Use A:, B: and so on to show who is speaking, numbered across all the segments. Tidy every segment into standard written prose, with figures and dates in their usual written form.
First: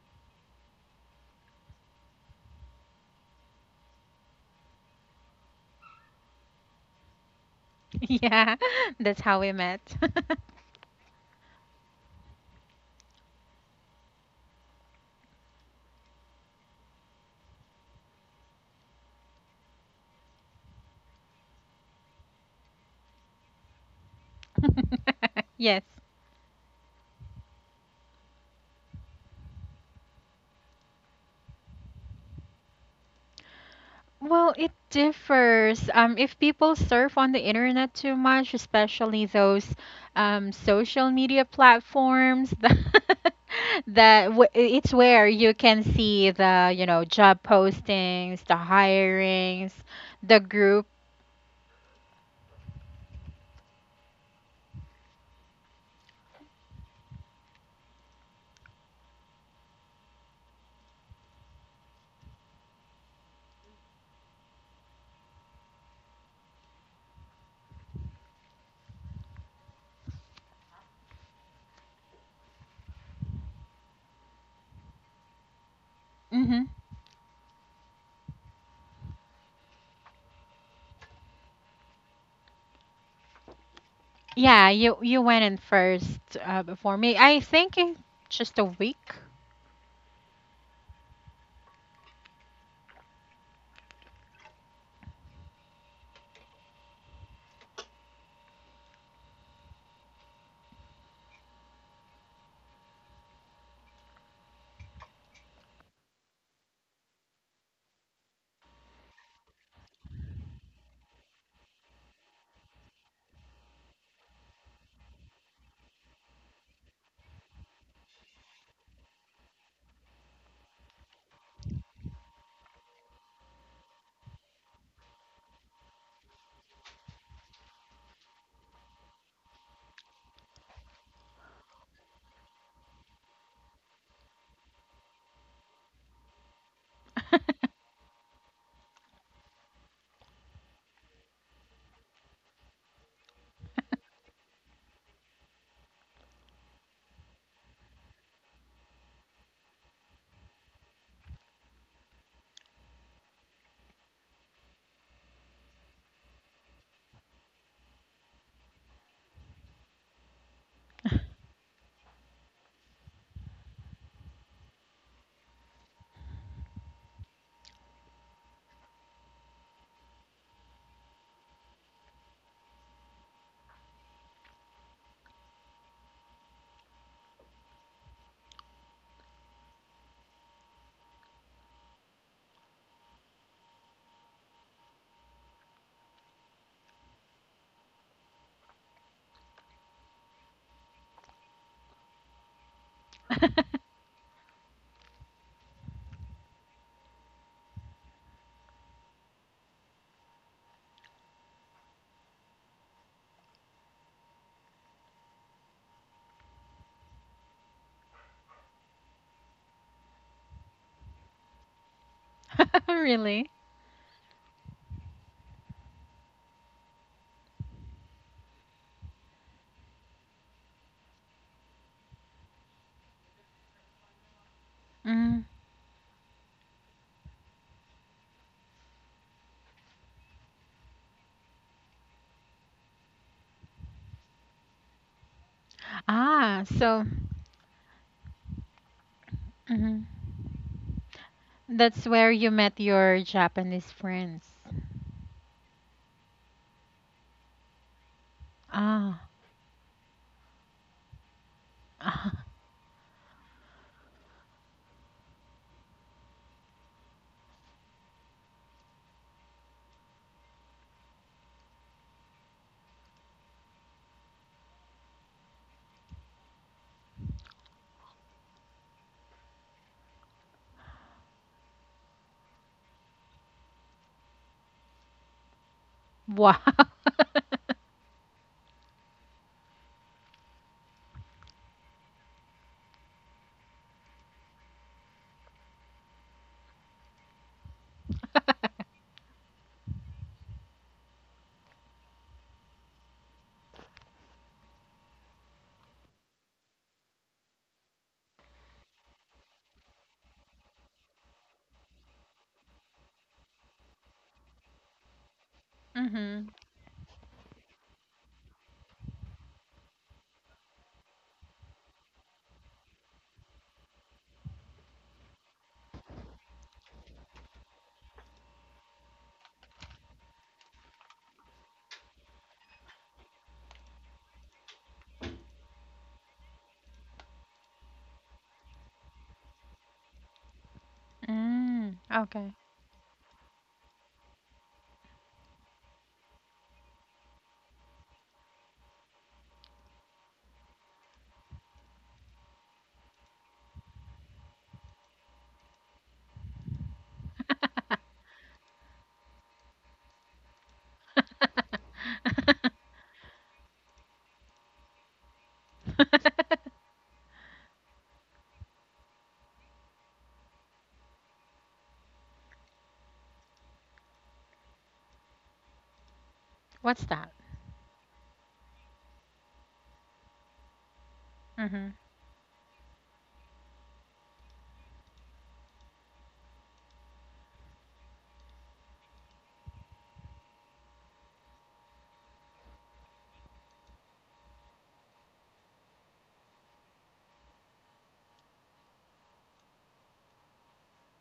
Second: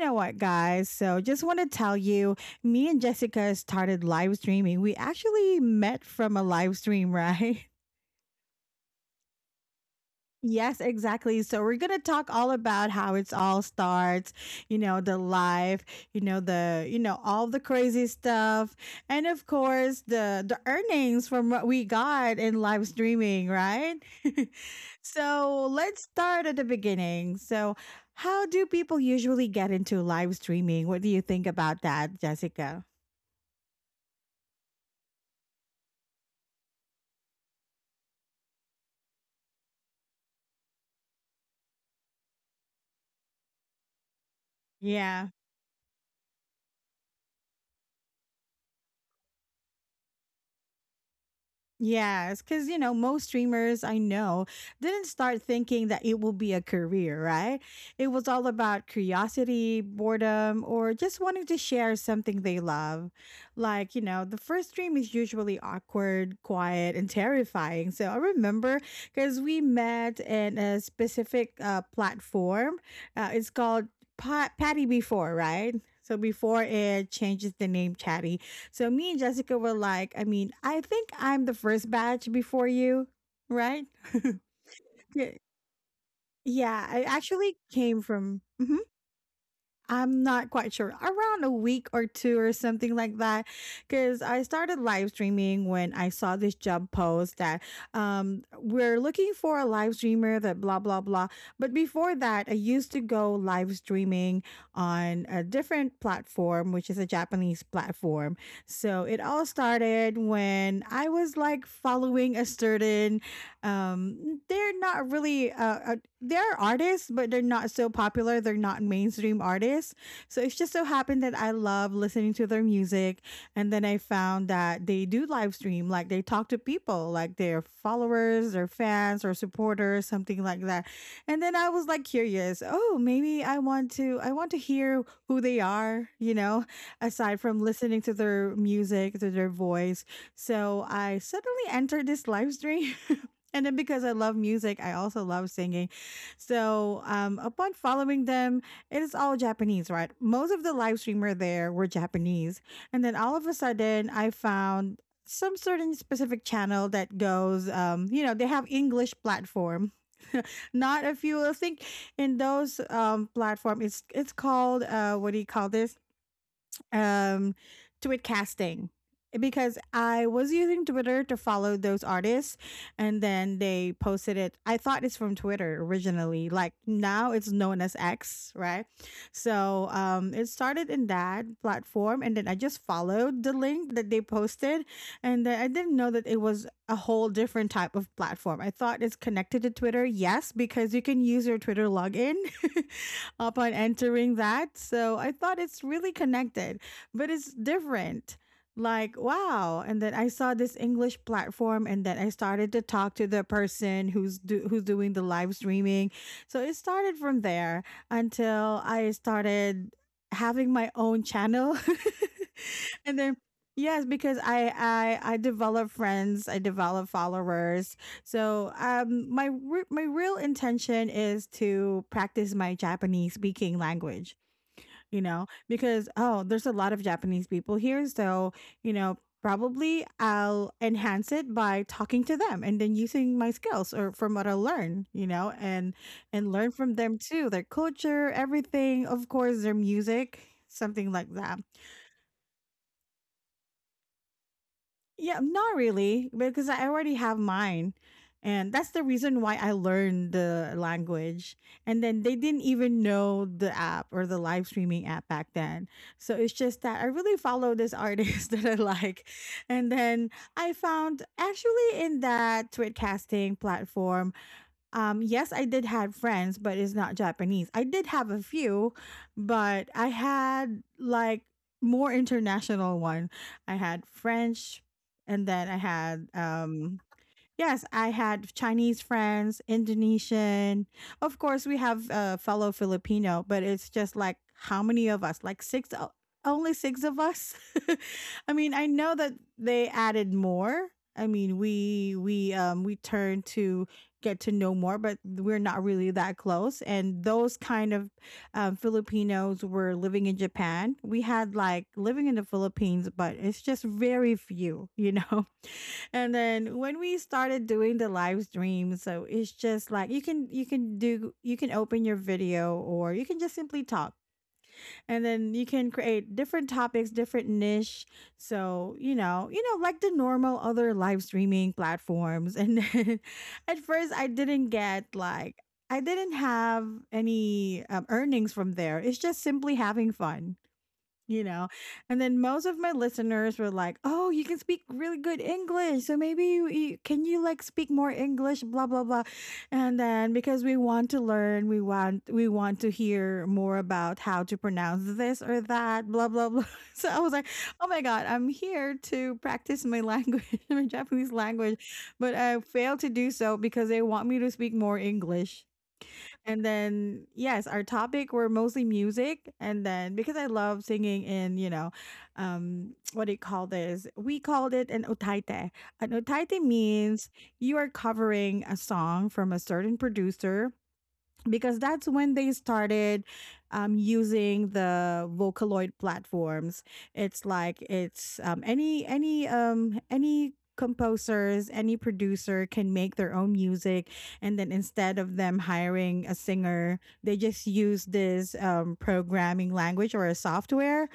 A: know what, guys? So, just want to tell you, me and Jessica started live streaming. We actually met from a live stream, right?
B: Yeah, that's how we met.
A: Yes, exactly. So we're going to talk all about how it's all starts, you know, the life, you know, all the crazy stuff. And of course, the earnings from what we got in live streaming, right? So
B: Yes.
A: let's start at the beginning. So how do people usually get into live streaming? What do you think about that, Jessica?
B: Well, it differs. If people surf on the internet too much, especially those social media platforms, it's where
A: Yeah.
B: you can see the job postings, the hirings, the group.
A: Yes, because you know, most streamers I know didn't start thinking that it will be a career, right? It was all about curiosity, boredom, or just wanting to share something they love. Like, you know, the first stream is usually awkward, quiet, and terrifying. So I remember because we met in a specific platform. It's called Patty Before, right? So
B: Mm-hmm.
A: before it changes the name Chatty, so me and Jessica were like, I mean, I think I'm the first batch before you, right?
B: Yeah, you
A: Yeah,
B: went in first
A: yeah,
B: before
A: I
B: me. I
A: actually
B: think
A: came from.
B: just a
A: Mhm.
B: week.
A: I'm not quite sure, around a week or two or something like that. Because I started live streaming when I saw this job post that we're looking for a live streamer that blah, blah, blah. But before that, I used to go live streaming on a different platform, which is a Japanese platform. So it all started when I was like following a certain, um, they're artists, but they're not so popular. They're not mainstream artists. So it's just so happened that I love listening to their music. And then I found that they do live stream, like they talk to people, like their followers, their fans, or supporters, something like that. And then I was like curious, oh, maybe I want to hear who they are, you know, aside from listening to their music, to their voice. So I suddenly entered this live stream. And then because I love music, I also love singing. So, upon following them, it is all Japanese, right? Most of the live streamer there were Japanese, and then all of a sudden, I found some certain specific channel that goes, you know, they have English platform. Not if you I think in those platform, it's called what do you call this? um, tweet casting because I was using Twitter to follow those artists and then they posted it. I thought it's from Twitter originally. Like now it's known as X, right? So it started in that platform and then I just followed the link that they posted and then I didn't know that it was a whole different type of platform. I thought it's connected to Twitter. Yes, because you can use your Twitter login upon entering that. So I thought it's really connected but it's different. Like, wow. And then I saw this English platform and then I started to talk to the person who's doing the live streaming. So it started from there until I started having my own channel. And then
B: Really?
A: yes, because I develop friends, I develop followers. So my real intention is to practice my Japanese speaking language, you
B: Mm.
A: know, because oh, there's a lot of Japanese people here, so you know, probably I'll enhance it by talking to them and then using my skills or from what I learn, you know, and
B: Ah,
A: learn from
B: so,
A: them too, their culture, everything, of course, their
B: mhm.
A: music, something like that.
B: That's where you met your Japanese friends.
A: Yeah, not really, because I already have mine. And that's the
B: Ah,
A: reason why I learned the language. And then they
B: ah.
A: didn't even know the app or the live streaming app back then. So it's just that I really follow this artist that I like. And then I found actually in that Twitcasting platform, yes, I did have friends, but it's not Japanese. I did have a few, but I had like more international one. I had French, and then I had
B: Wow.
A: yes, I had Chinese friends, Indonesian. Of course, we have a fellow Filipino, but it's just like how many of us? Like six, only six of us. I mean, I know that they added more. I mean, we turned to get to know more, but we're not really that close. And those kind of Filipinos were living in Japan. We had like living in the Philippines, but it's just very few, you know. And
B: Mm-hmm.
A: then when we started doing the live stream, so it's just like you can open your video or you can just simply talk. And then you can create different topics, different niche. So, you know, like the normal other live streaming platforms. And then at first I didn't get like I didn't have any earnings from there. It's just simply having fun, you know?
B: Mm,
A: And then
B: okay.
A: most of my listeners were like, "Oh, you can speak really good English. So maybe you, you can you like speak more English, blah blah blah." And then because we want to learn, we want to hear more about how to pronounce this or that, blah blah blah. So I was like, "Oh my god, I'm here to practice my language, my Japanese language, but I failed to do so because they want me to speak more English." And then, yes, our topic were mostly music. And then, because I love singing in, you know, what do you call this? We called it an otaite. An otaite
B: What's that?
A: means you are covering a song from a certain producer because
B: Mm-hmm.
A: that's when they started using the Vocaloid platforms. It's like it's any composers, any producer can make their own music, and then instead of them hiring a singer, they just use this programming language or a software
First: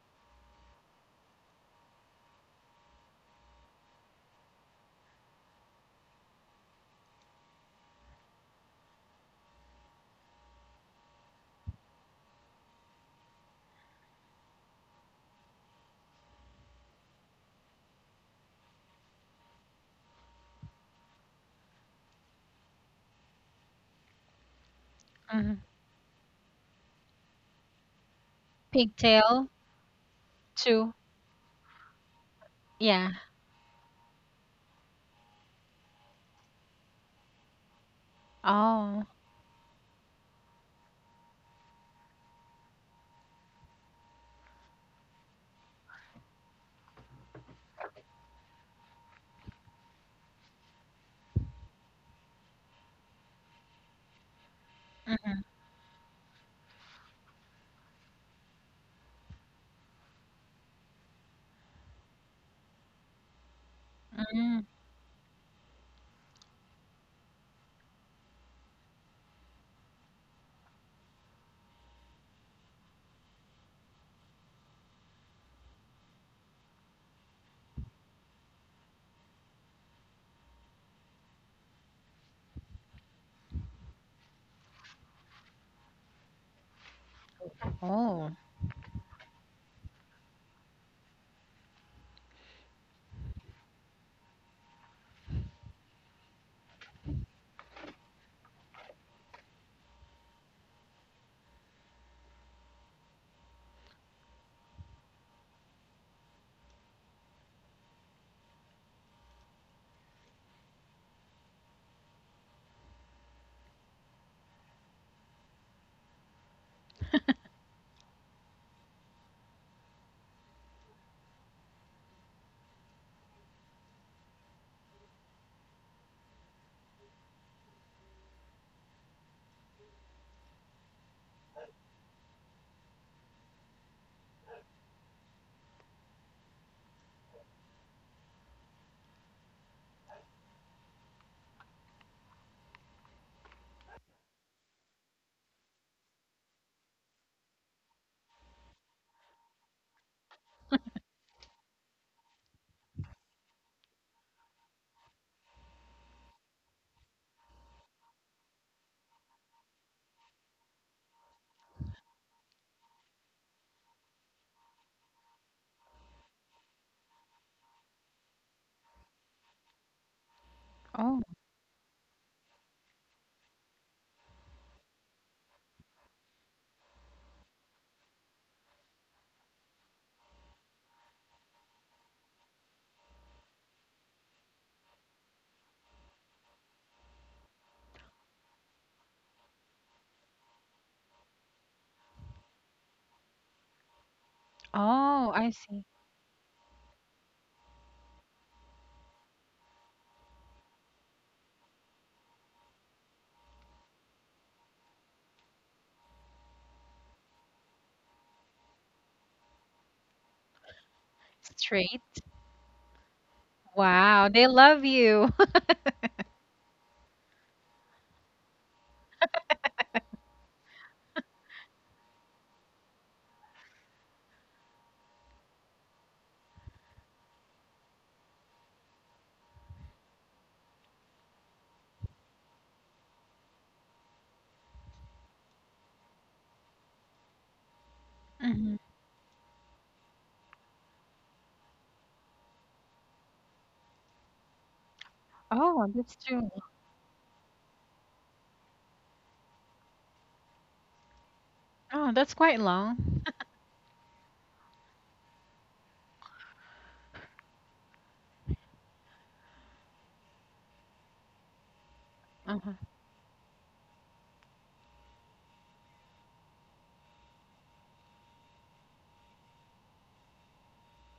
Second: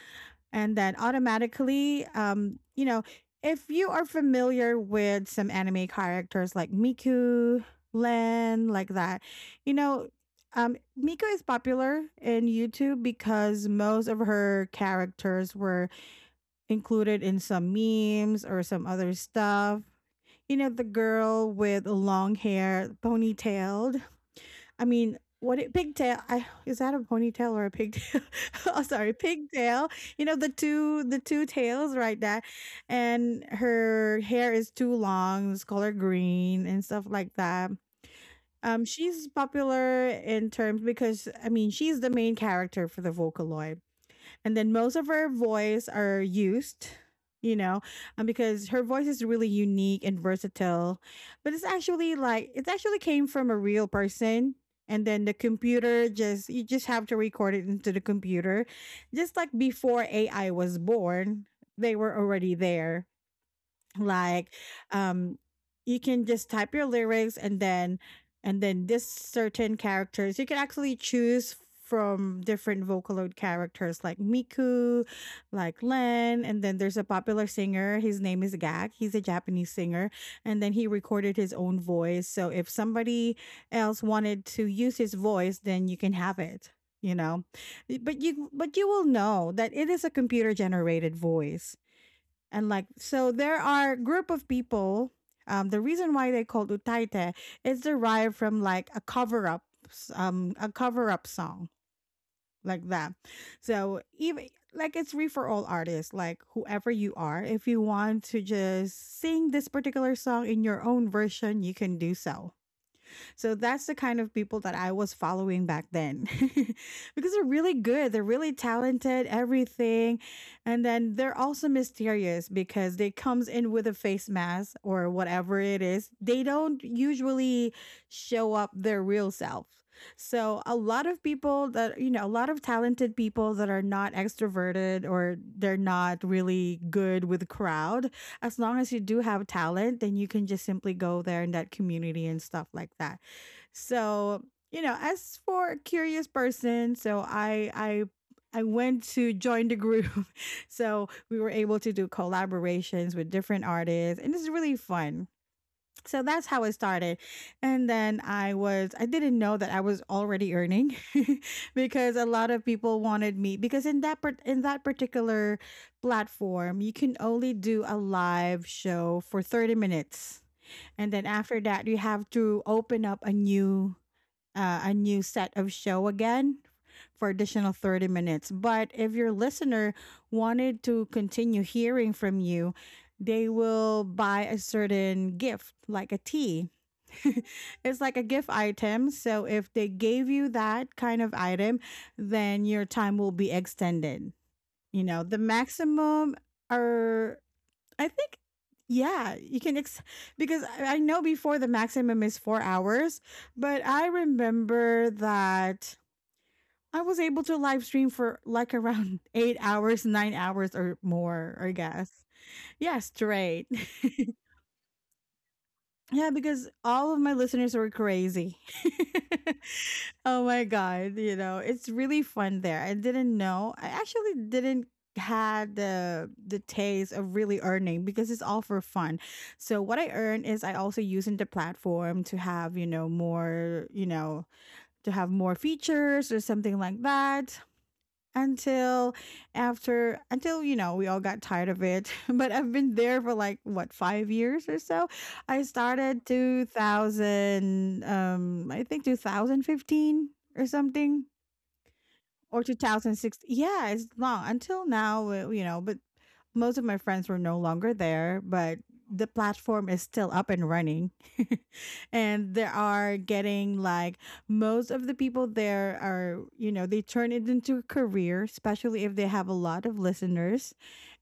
A: and then automatically you know, if you are familiar with some anime characters like Miku, Len, like that, you know. um Miku is popular in YouTube because most of her characters were included in some memes or some other stuff, you know, the girl with long hair ponytailed. I mean,
B: Mm-hmm.
A: what it pigtail I is that a ponytail or a pigtail? Oh sorry,
B: Pigtail
A: pigtail. You know,
B: too.
A: the two tails, right? That,
B: Yeah.
A: and her hair is too long, it's color green and stuff like that.
B: Oh.
A: She's popular in terms because I mean she's the main character for the Vocaloid, and then most of her voice are used, you know, because her voice is really unique and versatile, but it's actually like it actually came from a real person and then the
B: Mm-hmm.
A: computer just you just have to record it into the computer, just like before AI was born, they were already there, like,
B: Mm.
A: um you can just type your lyrics and then this certain characters you can actually choose from different Vocaloid characters like Miku, like Len, and then there's a popular singer. His name is Gak. He's a Japanese singer, and then he recorded his own voice. So if somebody else wanted to use his voice, then you can have it. You know,
B: Oh.
A: but you will know that it is a computer generated voice. And like, so there are group of people. The reason why they called Utaite is derived from like a cover up song like that. So even like it's free for all artists, like whoever you are, if you want to just sing this particular song in your own version, you can do so. So that's the kind of people that I was following back then because they're really good, they're really talented, everything. And then they're also mysterious because they comes in with a face mask or whatever it is. They don't usually show up their real self. So a lot of people that you know, a lot of talented people that are not extroverted or they're not really good with crowd, as long as you do have talent, then you can just simply go there in that community and stuff like that. So, as for a curious person, so I went to join the group. So we were able to do collaborations with different artists, and it's really fun. So that's how it started. And then I was I didn't know that I was already earning because a lot of people wanted me because in that particular platform, you can only do a live show for 30 minutes. And
B: Oh.
A: then after that, you have to open up a new set of show again for additional 30 minutes. But if your listener wanted to continue hearing from you, they will buy a certain gift, like a tea. It's like a gift item. So if they gave you that kind of item, then your time will be extended. You know,
B: Oh,
A: the
B: I see.
A: maximum are, I think, yeah, you can because I know before the maximum is 4 hours, but I remember that I was able to live stream for like around 8 hours, 9 hours or more, I
B: Straight.
A: guess. Yeah, straight.
B: Wow, they love you.
A: Yeah, because all of my listeners were crazy. Oh my god, you know, it's really fun there. I didn't know. I actually didn't had the taste of really earning because it's all for fun. So what I earn is I also using the platform to have more, to have more features or something like that
B: Mhm.
A: until after until you know we all got tired of it. But I've been there for like what, 5 years or so. I
B: Oh, that's
A: started
B: true.
A: 2000 um I think 2015 or something,
B: Oh, that's quite
A: or
B: long.
A: 2016. Yeah, it's long until now, you know. But most of my friends were no longer there, but the platform is still up and running. And there
B: Uh-huh.
A: are getting like most of the people there are, you know, they turn it into a career, especially if they have a lot of listeners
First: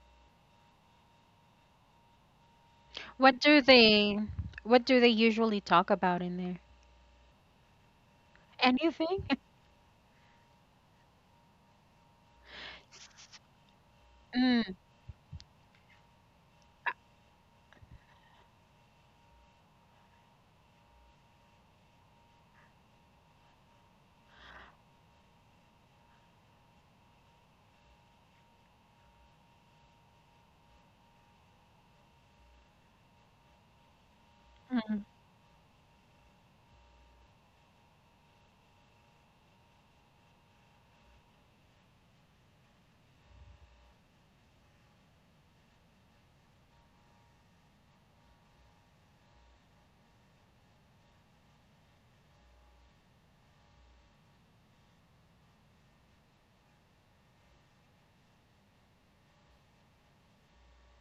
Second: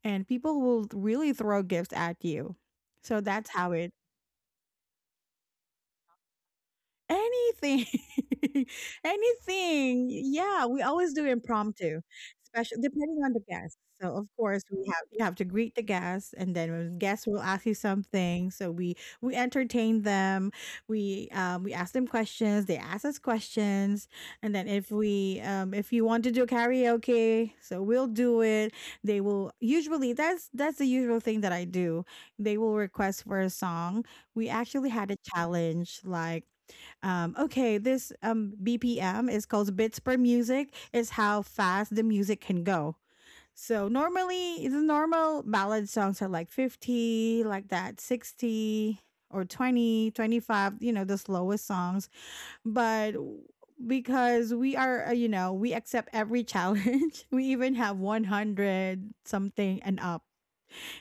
A: and people will really throw gifts at you. So
B: What
A: that's
B: do
A: how it.
B: they what do they usually talk about in there?
A: Anything.
B: Anything?
A: Anything. Yeah, we always do impromptu, especially depending on the guest. So of course
B: Mm,
A: we have you have to greet the guests, and then when guests will ask you something, so we entertain them. We ask them questions, they ask us questions, and then if we if you want to do karaoke, so we'll do it. They will usually That's the usual thing that I do. They will request for a song. We actually
B: mm.
A: had a challenge like okay, this BPM is called bits per music, is how fast the music can go. So normally, the normal ballad songs are like 50, like that, 60 or 20, 25. You know, the slowest songs. But w- because we are, you know, we accept every challenge, we even have 100 something and up,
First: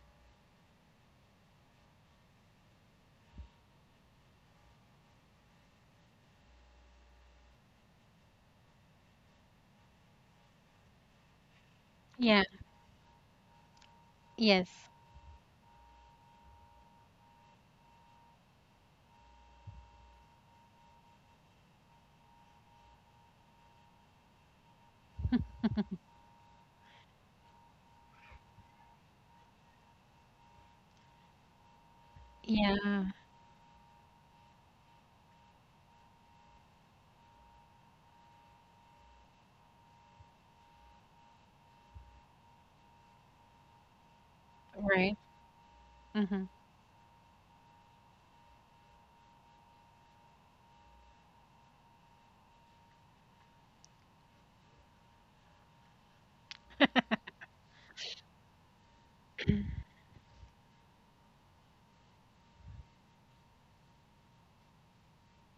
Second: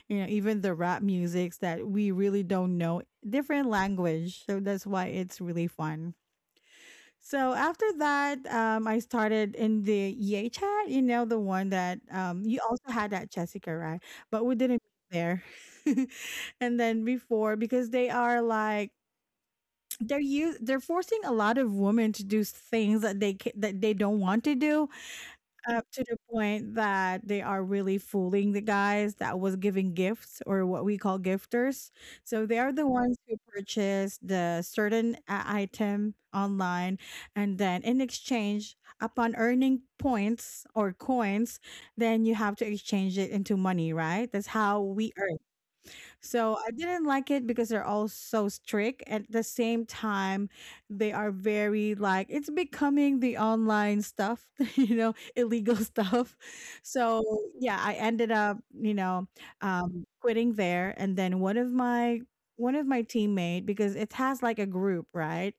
A: you know, even the rap musics that we really don't know, different language. So that's why it's really fun. So after that, I started in the EA chat, you know, the one that
B: Yeah.
A: you also had that, Jessica, right? But we
B: Yes.
A: didn't meet there. And then before, because they are like they're forcing a lot of women to do things that that they don't want to do, up to the point that they are really fooling the guys that was giving gifts, or what we call gifters. So they are the
B: Yeah.
A: ones who purchase the certain item online, and then in exchange upon earning points or coins, then you have to exchange it into money, right? That's how we
B: Right.
A: earn.
B: Mm-hmm.
A: So I didn't like it because they're all so strict. At the same time, they are very like it's becoming the online stuff, you know, illegal stuff. So yeah, I ended up, you know, quitting there. And then one of my teammate, because it has like a group, right?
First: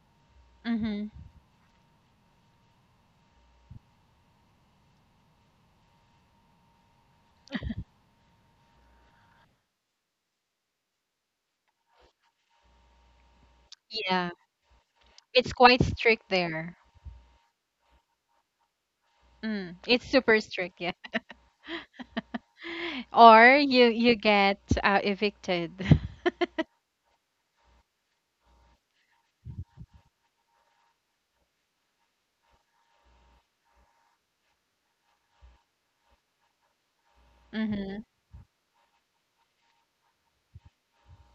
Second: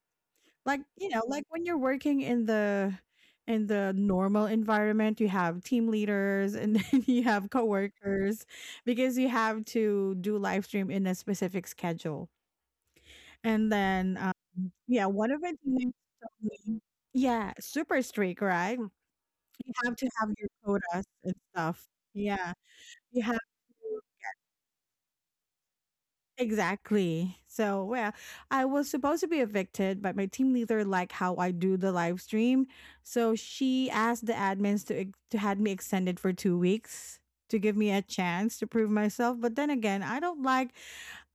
A: Like,
B: Mm-hmm.
A: you know, like when you're working in the normal environment, you have team leaders and then you have coworkers because you have to do live stream in a specific schedule. And then
B: Yeah.
A: yeah, one of
B: It's
A: my
B: quite
A: teammates
B: strict
A: told
B: there.
A: me, yeah, super strict, right? You
B: Mm.
A: have
B: It's
A: to have
B: super
A: your
B: strict, yeah.
A: quotas and stuff. Yeah. You have
B: Or you
A: to.
B: you get evicted.
A: Exactly. So, well, I was supposed to be evicted, but my team leader liked how I do the live stream. So she asked the admins to to had me extended for 2 weeks to give me a
B: Mm-hmm.
A: chance to prove myself. But then again,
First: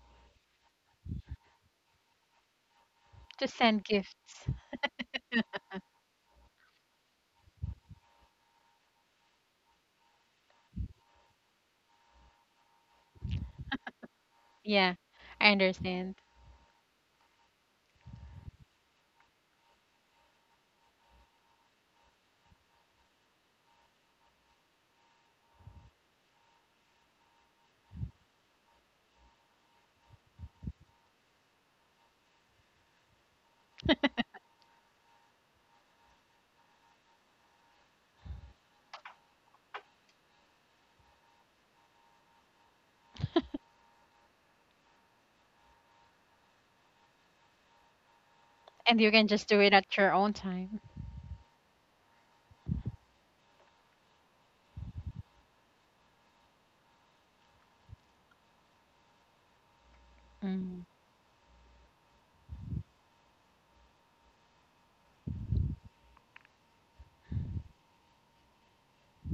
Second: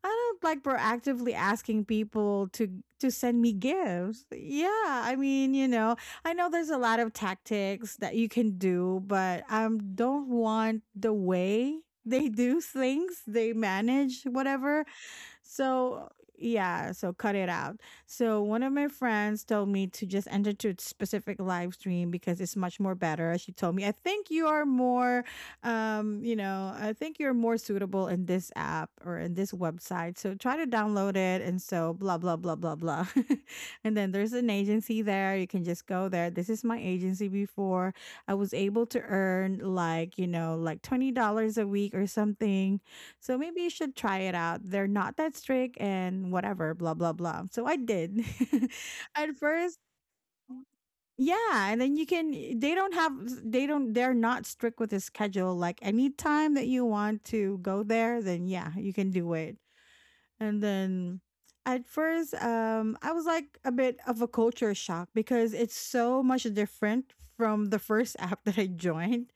A: I don't like proactively asking people to send
B: To
A: me
B: send
A: gifts.
B: gifts.
A: Yeah, I mean, you know, I know there's a lot of tactics that you can do, but I don't want the way they do things, they manage whatever.
B: Yeah. I
A: So
B: understand.
A: yeah, so cut it out. So one of my friends told me to just enter to a specific live stream because it's much more better. She told me, I think you are more you know, I think you're more suitable in this app or in this website. So try to download it and so blah blah blah blah blah. And then there's an agency there. You can just go there. This is my agency before. I was able to earn like, you know, like $20 a week or something, so maybe you should try it out. They're not that strict and whatever, blah, blah, blah. So I did.
B: And you can
A: At
B: just do it
A: first,
B: at your own time.
A: yeah. And then you can, eh, they don't, they're not strict with the schedule. Like any time that you want to go there, then yeah, you can do it. And
B: Mm.
A: then at first, I was like a bit of a culture shock because it's so much different from the first app that I joined.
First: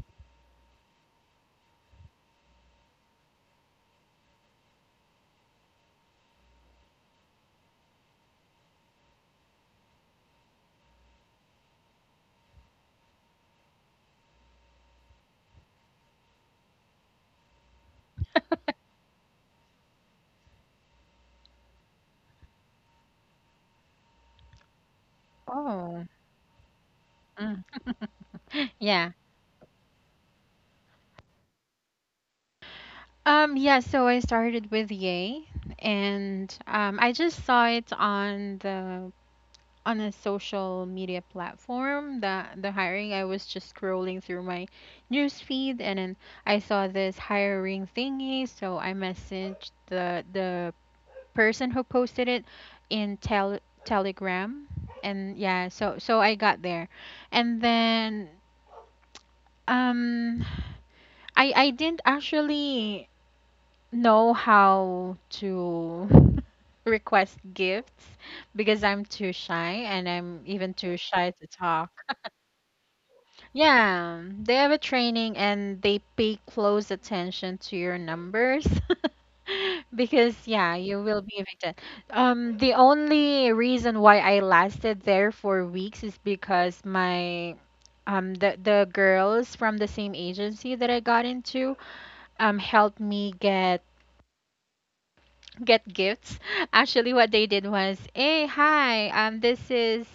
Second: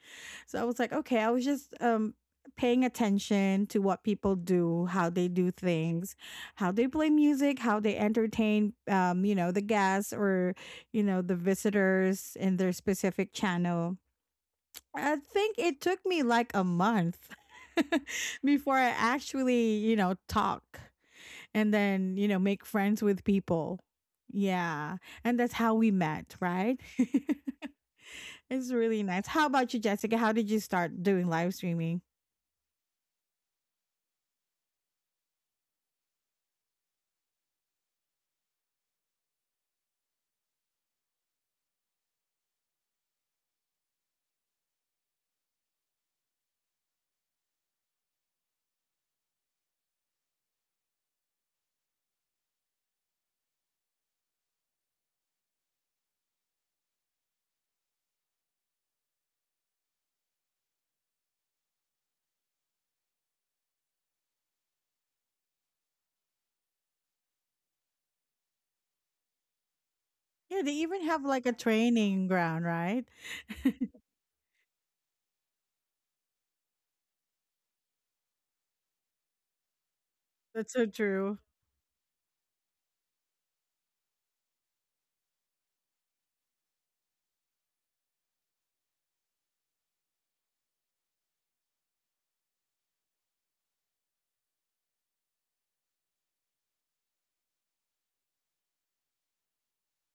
A: So I was like, okay, I was just paying attention to what people do, how they do things, how they play music, how they entertain you know, the guests or, you know, the visitors in their specific channel. I think it took me like a month before I actually, you know, talk, and then you know make friends with people. Yeah. And that's how we
B: Oh,
A: met, right?
B: mm.
A: It's really
B: Yeah.
A: nice. How about you, Jessica? How did you start doing live streaming?
B: Yeah, so I started with Yay, and I just saw it on a social media platform that the hiring, I was just scrolling through my news feed, and then I saw this hiring thingy. So I messaged the person who posted it in Telegram, and yeah, so I got there. And then, Um, I didn't actually know how to request gifts because I'm too shy, and I'm
A: Yeah,
B: even
A: they
B: too
A: even have
B: shy to
A: like a
B: talk.
A: training ground, right?
B: Yeah, they have a training, and they pay close attention to your numbers because
A: That's
B: yeah,
A: so
B: you will be
A: true.
B: evicted. The only reason why I lasted there for weeks is because my the girls from the same agency that I got into helped me get gifts. Actually, what they did was, "Hey, hi. Um this is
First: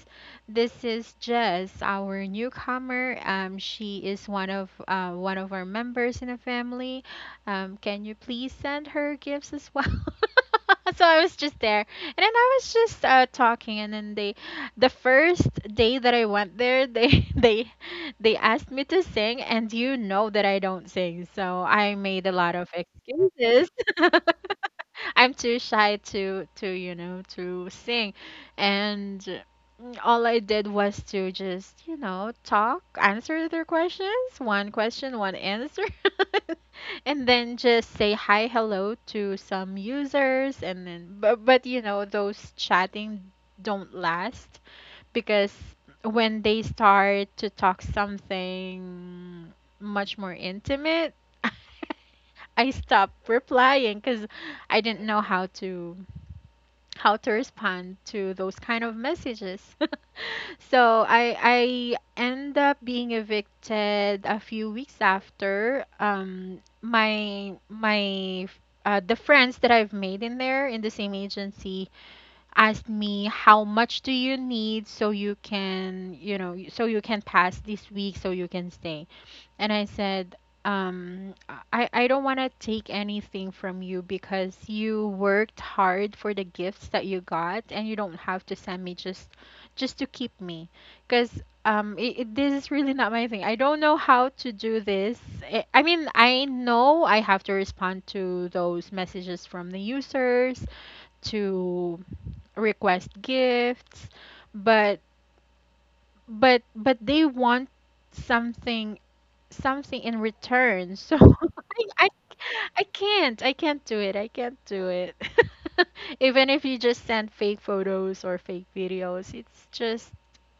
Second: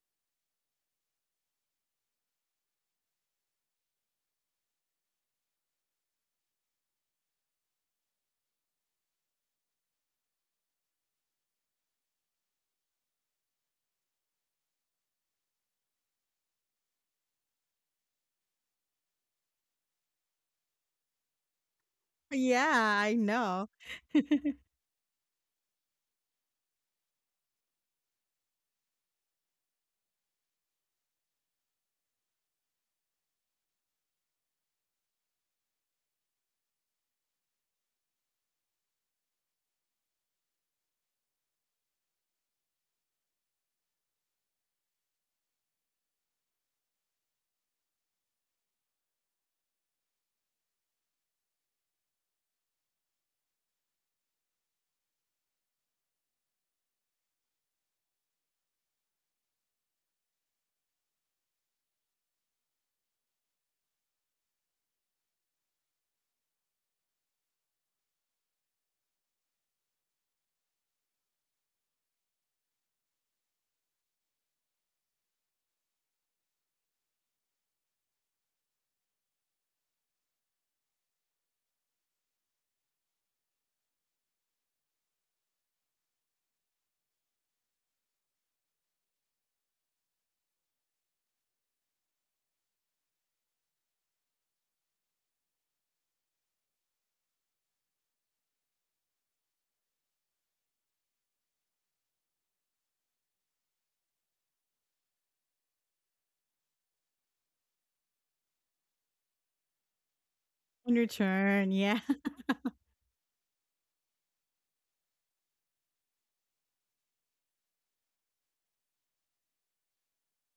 B: this is Jess, our newcomer. She is one of our members in the family. Can you please send her gifts as well?" So I was just there. And then I was just talking, and then the first day that I went there, they they asked me to sing, and you know that I don't sing. So I made a lot of
A: Yeah, I know.
B: excuses. I'm too shy to you know to sing, and all I did was to just talk, answer their questions, one question, one answer. And then just say hi, hello to some users. And then but those chatting don't last, because when they start to talk something much more intimate, I stop replying because I didn't know how to respond to those kind of messages. So I end up being evicted a few weeks after my my the friends that I've made in there in the same agency asked me, how much do you need so you can, so you can pass this week, so you can stay? And I said, um, I don't want to take anything from you because you worked hard for the gifts that you got, and you don't have to send me just to keep me, because this is really not my thing. I don't know how to do this. I mean, I know I have to respond to those messages from the users to request gifts, but they want something in return.
A: In
B: So
A: return, yeah.
B: I, I I can't. I can't do it. I can't do it. Even if you just send fake photos or fake videos, it's just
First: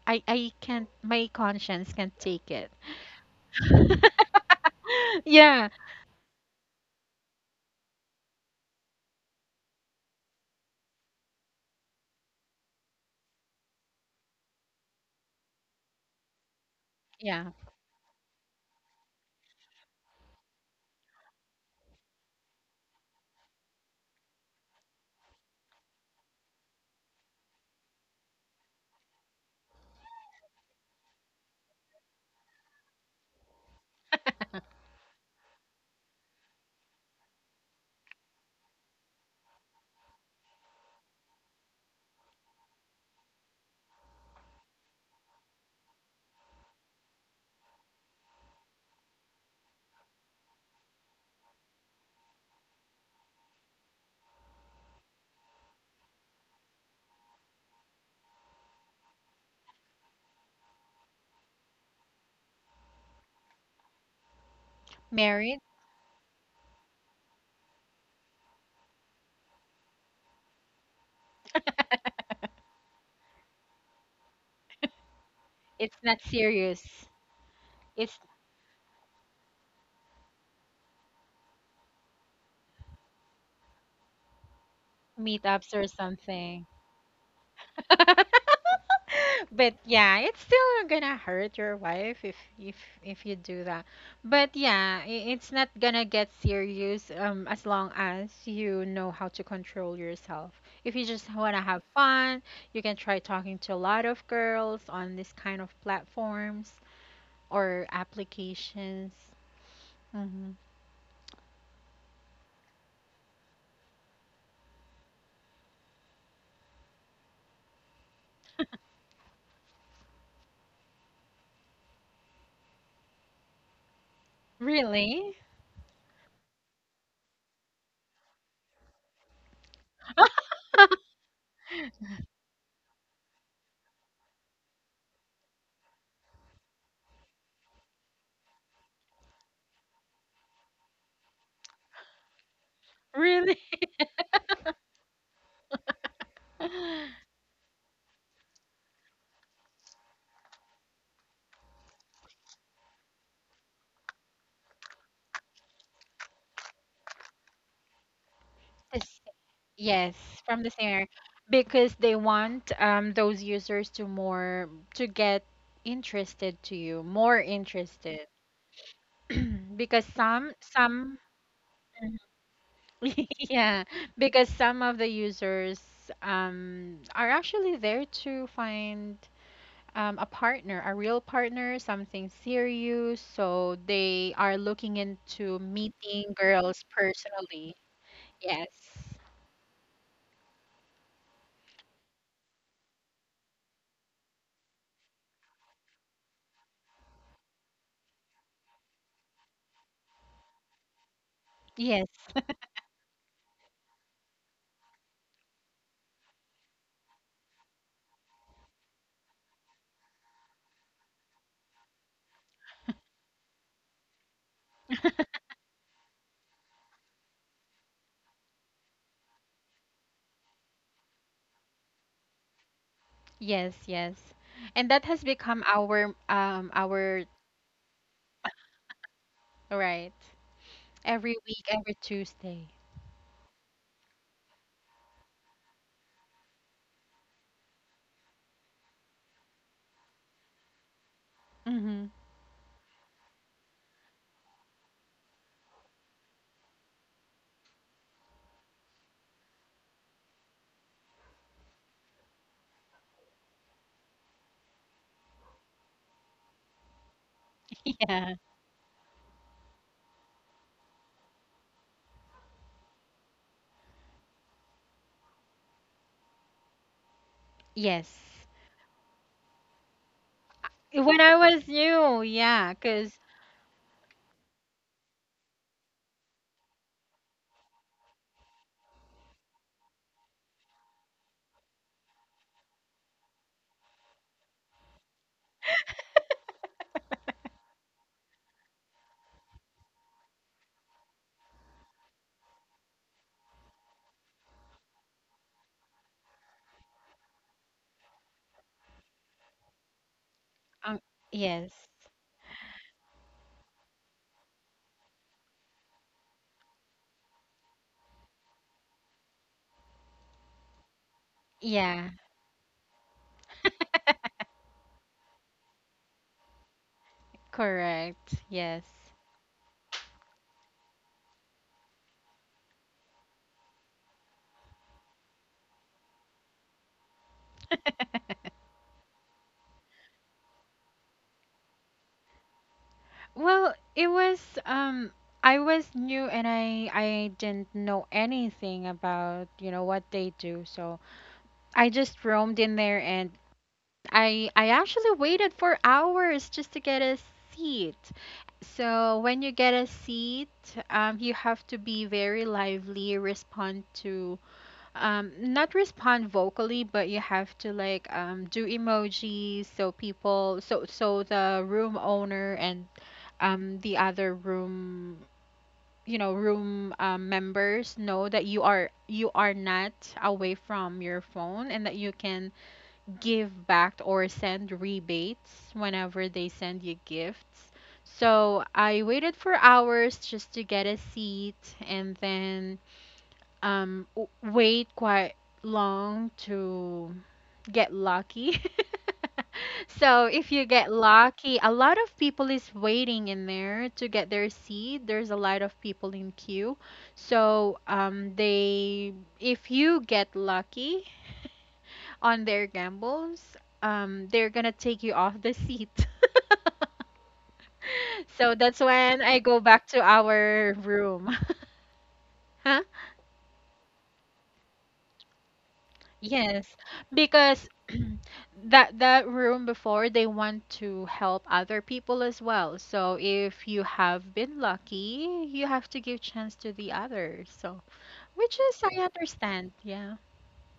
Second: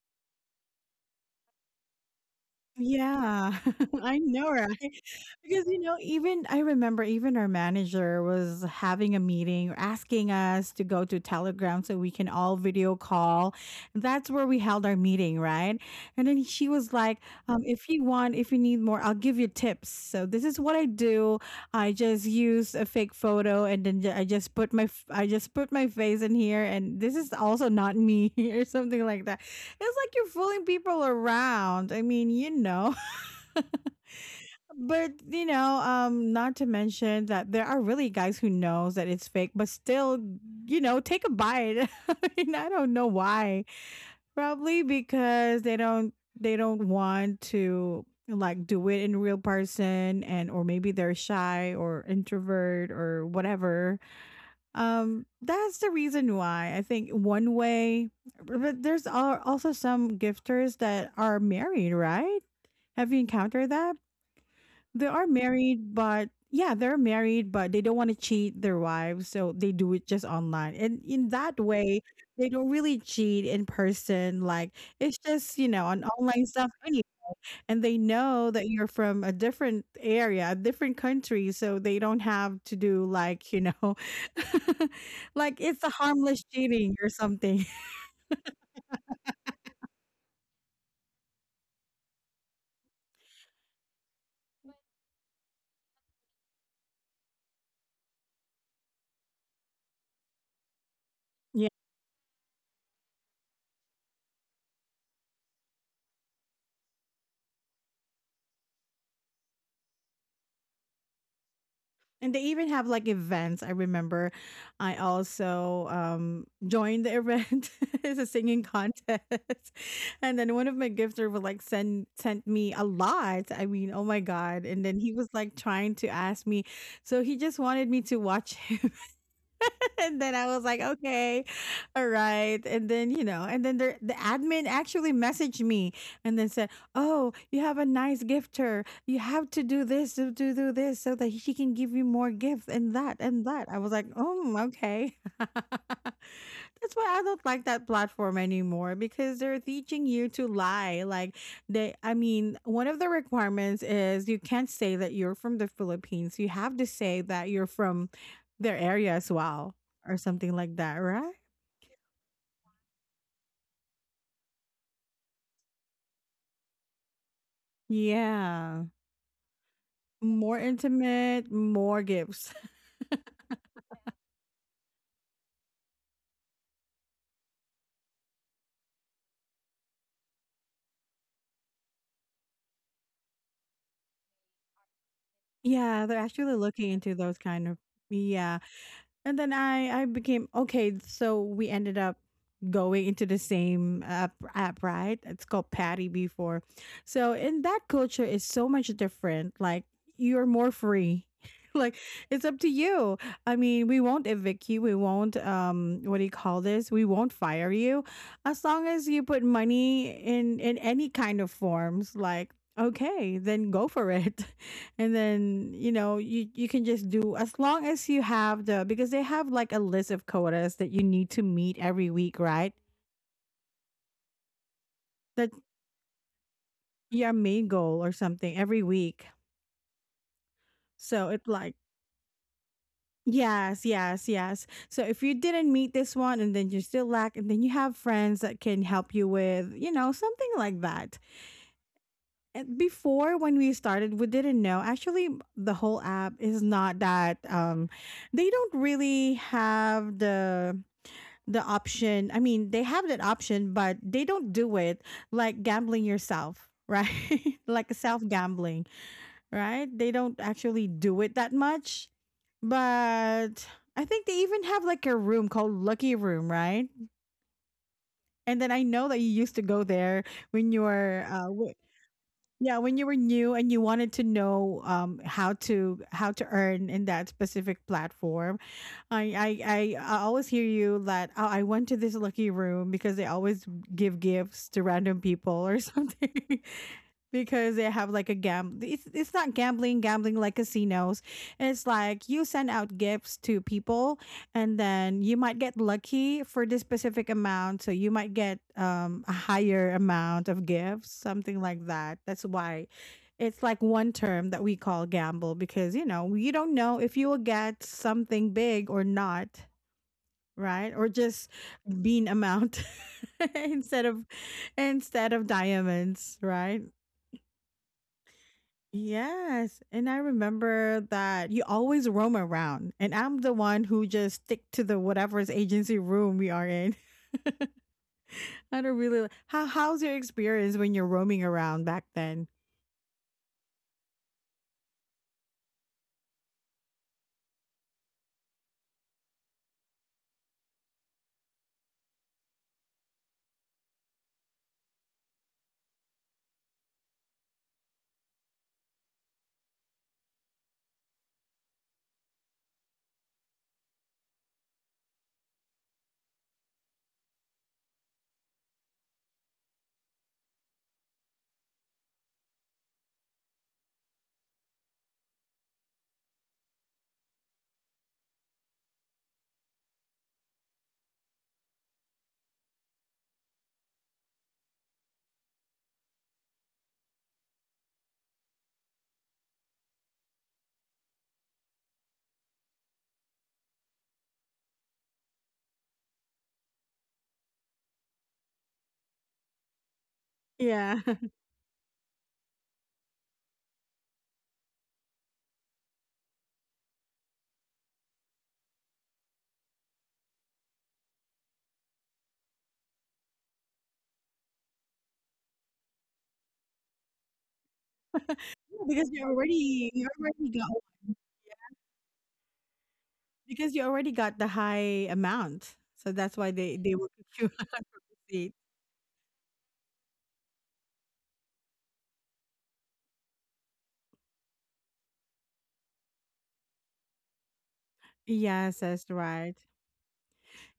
B: I can't. My conscience can't take it.
A: Yeah, I know, right? Because,
B: Yeah.
A: you know, even I remember even our manager was having a meeting asking us to go to Telegram so we can all video call. That's where we held our meeting, right? And then she was like,
B: Yeah.
A: if you want, if you need more, I'll give you tips. So this is what I do. I just use a fake photo and then I just put I just put my face in here, and this is also not me or something like that. It's like you're fooling people around. I mean, you know. But you know, not to mention that there are really guys who knows that it's fake, but still, you know, take a bite. I mean, I don't know why. Probably because they don't want to like do it in real person, and or maybe they're shy or introvert or whatever. That's the reason why I think one way, but there's also some gifters that are married, right? Have you encountered that? They are
B: Married?
A: married, but yeah, they're married, but they don't want to cheat their wives, so they do it just online. And in that way, they don't really cheat in person. Like it's just, you know,
B: It's
A: an
B: not
A: online stuff,
B: serious.
A: and they
B: It's
A: know that you're from a different area, a different country, so they don't have to do like, you know, like
B: meetups
A: it's
B: or
A: a harmless
B: something.
A: cheating or something.
B: But yeah, it's still gonna hurt your wife if you do that. But yeah, it's not gonna get serious, as long as you know how to control yourself. If you just wanna
A: Yeah.
B: have fun, you can try talking to a lot of girls on this kind of platforms or applications. Hmm.
A: And they even have like events. I remember I also joined the event. It's a singing contest. And then one of my gifters would like send sent me a lot. I mean, oh my God. And then he was
B: Really?
A: like trying to ask me. So he just wanted me to watch him and then I was like, okay, all right. And then, you know, and then there, the admin actually messaged me and then said, oh, you have a nice gifter. You have to do this, do this so that she can give you more gifts and that and
B: Really?
A: that. I was like, oh, okay. That's why I don't like that platform anymore because they're teaching you to lie. Like, they I mean, one of the requirements is you can't say that you're from the Philippines. You have to say that you're from their area as well,
B: Yes,
A: or something
B: from the
A: like
B: same
A: that,
B: area
A: right?
B: because they want, those users to, more to get interested to you, more interested
A: Yeah.
B: because some
A: More
B: some
A: intimate, more gifts.
B: yeah, because some of the users, are actually there to find, a partner, a real partner, something serious. So they are looking into
A: Yeah, they're
B: meeting
A: actually
B: girls
A: looking into those kind
B: personally.
A: of, yeah.
B: Yes.
A: And then I became okay. So we ended up going into the same app, right? It's called Patty before. So in that culture is so much different. Like, you're more free. Like,
B: Yes.
A: it's up to you. I mean, we won't evict you. We won't, what do you call this? We won't fire you, as long as you put money in any kind of forms, like, okay, then go for it, and then, you can just do, as long as you have the because they have like a list of quotas that you need to meet every week, right?
B: Yes, yes. And that has
A: That's
B: become our
A: your main goal or something every week,
B: right,
A: so
B: every
A: it's
B: week,
A: like,
B: every Tuesday.
A: yes, yes, yes, so if you didn't meet this one and then you still lack, and then you have friends that can help you with, something like that.
B: Mm-hmm.
A: And before when we started, we didn't know. Actually, the whole app is not that, they don't really have the option. I mean, they have that option, but they don't do it like gambling yourself, right? Like, self
B: Yeah.
A: gambling, right? They don't actually do it that much. But I think they even have like a room called Lucky Room, right?
B: Yes.
A: And then I know that you used to go there when you
B: When
A: were
B: I
A: uh,
B: was
A: w-
B: new, yeah,
A: Yeah, when you were
B: 'cause
A: new and you wanted to know, how to earn in that specific platform. I always hear you that, oh, I went to this lucky room because they always give gifts to random people or something. Because they have like a gam it's not gambling gambling like casinos, it's like you send out gifts to people, and then you might get lucky for this specific amount, so you might get a higher amount of
B: um
A: gifts, something
B: yes.
A: like that. That's why it's like one term that we call gamble because, you don't know if you will get something big or not, right? Or just
B: Yeah,
A: bean amount instead of instead of diamonds, right?
B: correct. Yes.
A: Yes. And I remember that you always roam around, and I'm the one who just stick to the whatever's agency room we are in. I don't really. How's your experience when you're roaming around back then?
B: Well, it was um I was new, and I didn't know anything about what they do. So I just roamed in there, and I actually waited for hours just to get a seat. So when you get a seat, you have to be very lively, respond to, not respond vocally, but you have to like do emojis so so the room owner and, the other room members know that you are not away from your phone, and that you can give back or send rebates whenever they send you gifts. So I waited for hours just to get a seat, and then wait quite long to get lucky. So if you get
A: Yeah.
B: lucky, a lot of people is waiting in there to get their seat. There's a lot of people in queue. So they if you get lucky, on their gambles, they're gonna take you off the seat. So that's
A: Because
B: when
A: you
B: I go back
A: already
B: to
A: you already got
B: our
A: one.
B: room. Huh?
A: Because you already got the high amount, so that's why
B: Yes,
A: they will kick you
B: because
A: out of the seat.
B: that room before, they want to help other people as well. So if you have been lucky, you have to give chance to the others. So which
A: Yes,
B: is I
A: that's right.
B: understand. Yeah.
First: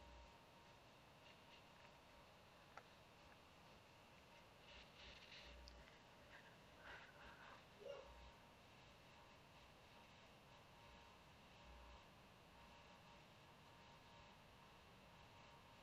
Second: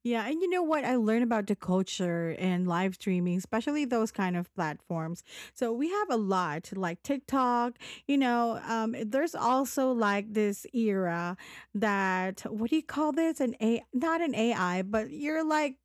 A: Yeah, and you know what I learned about the culture and live streaming, especially those kind of platforms. So we have a lot like TikTok. There's also like this era that, what do you call this? An A, not an AI, but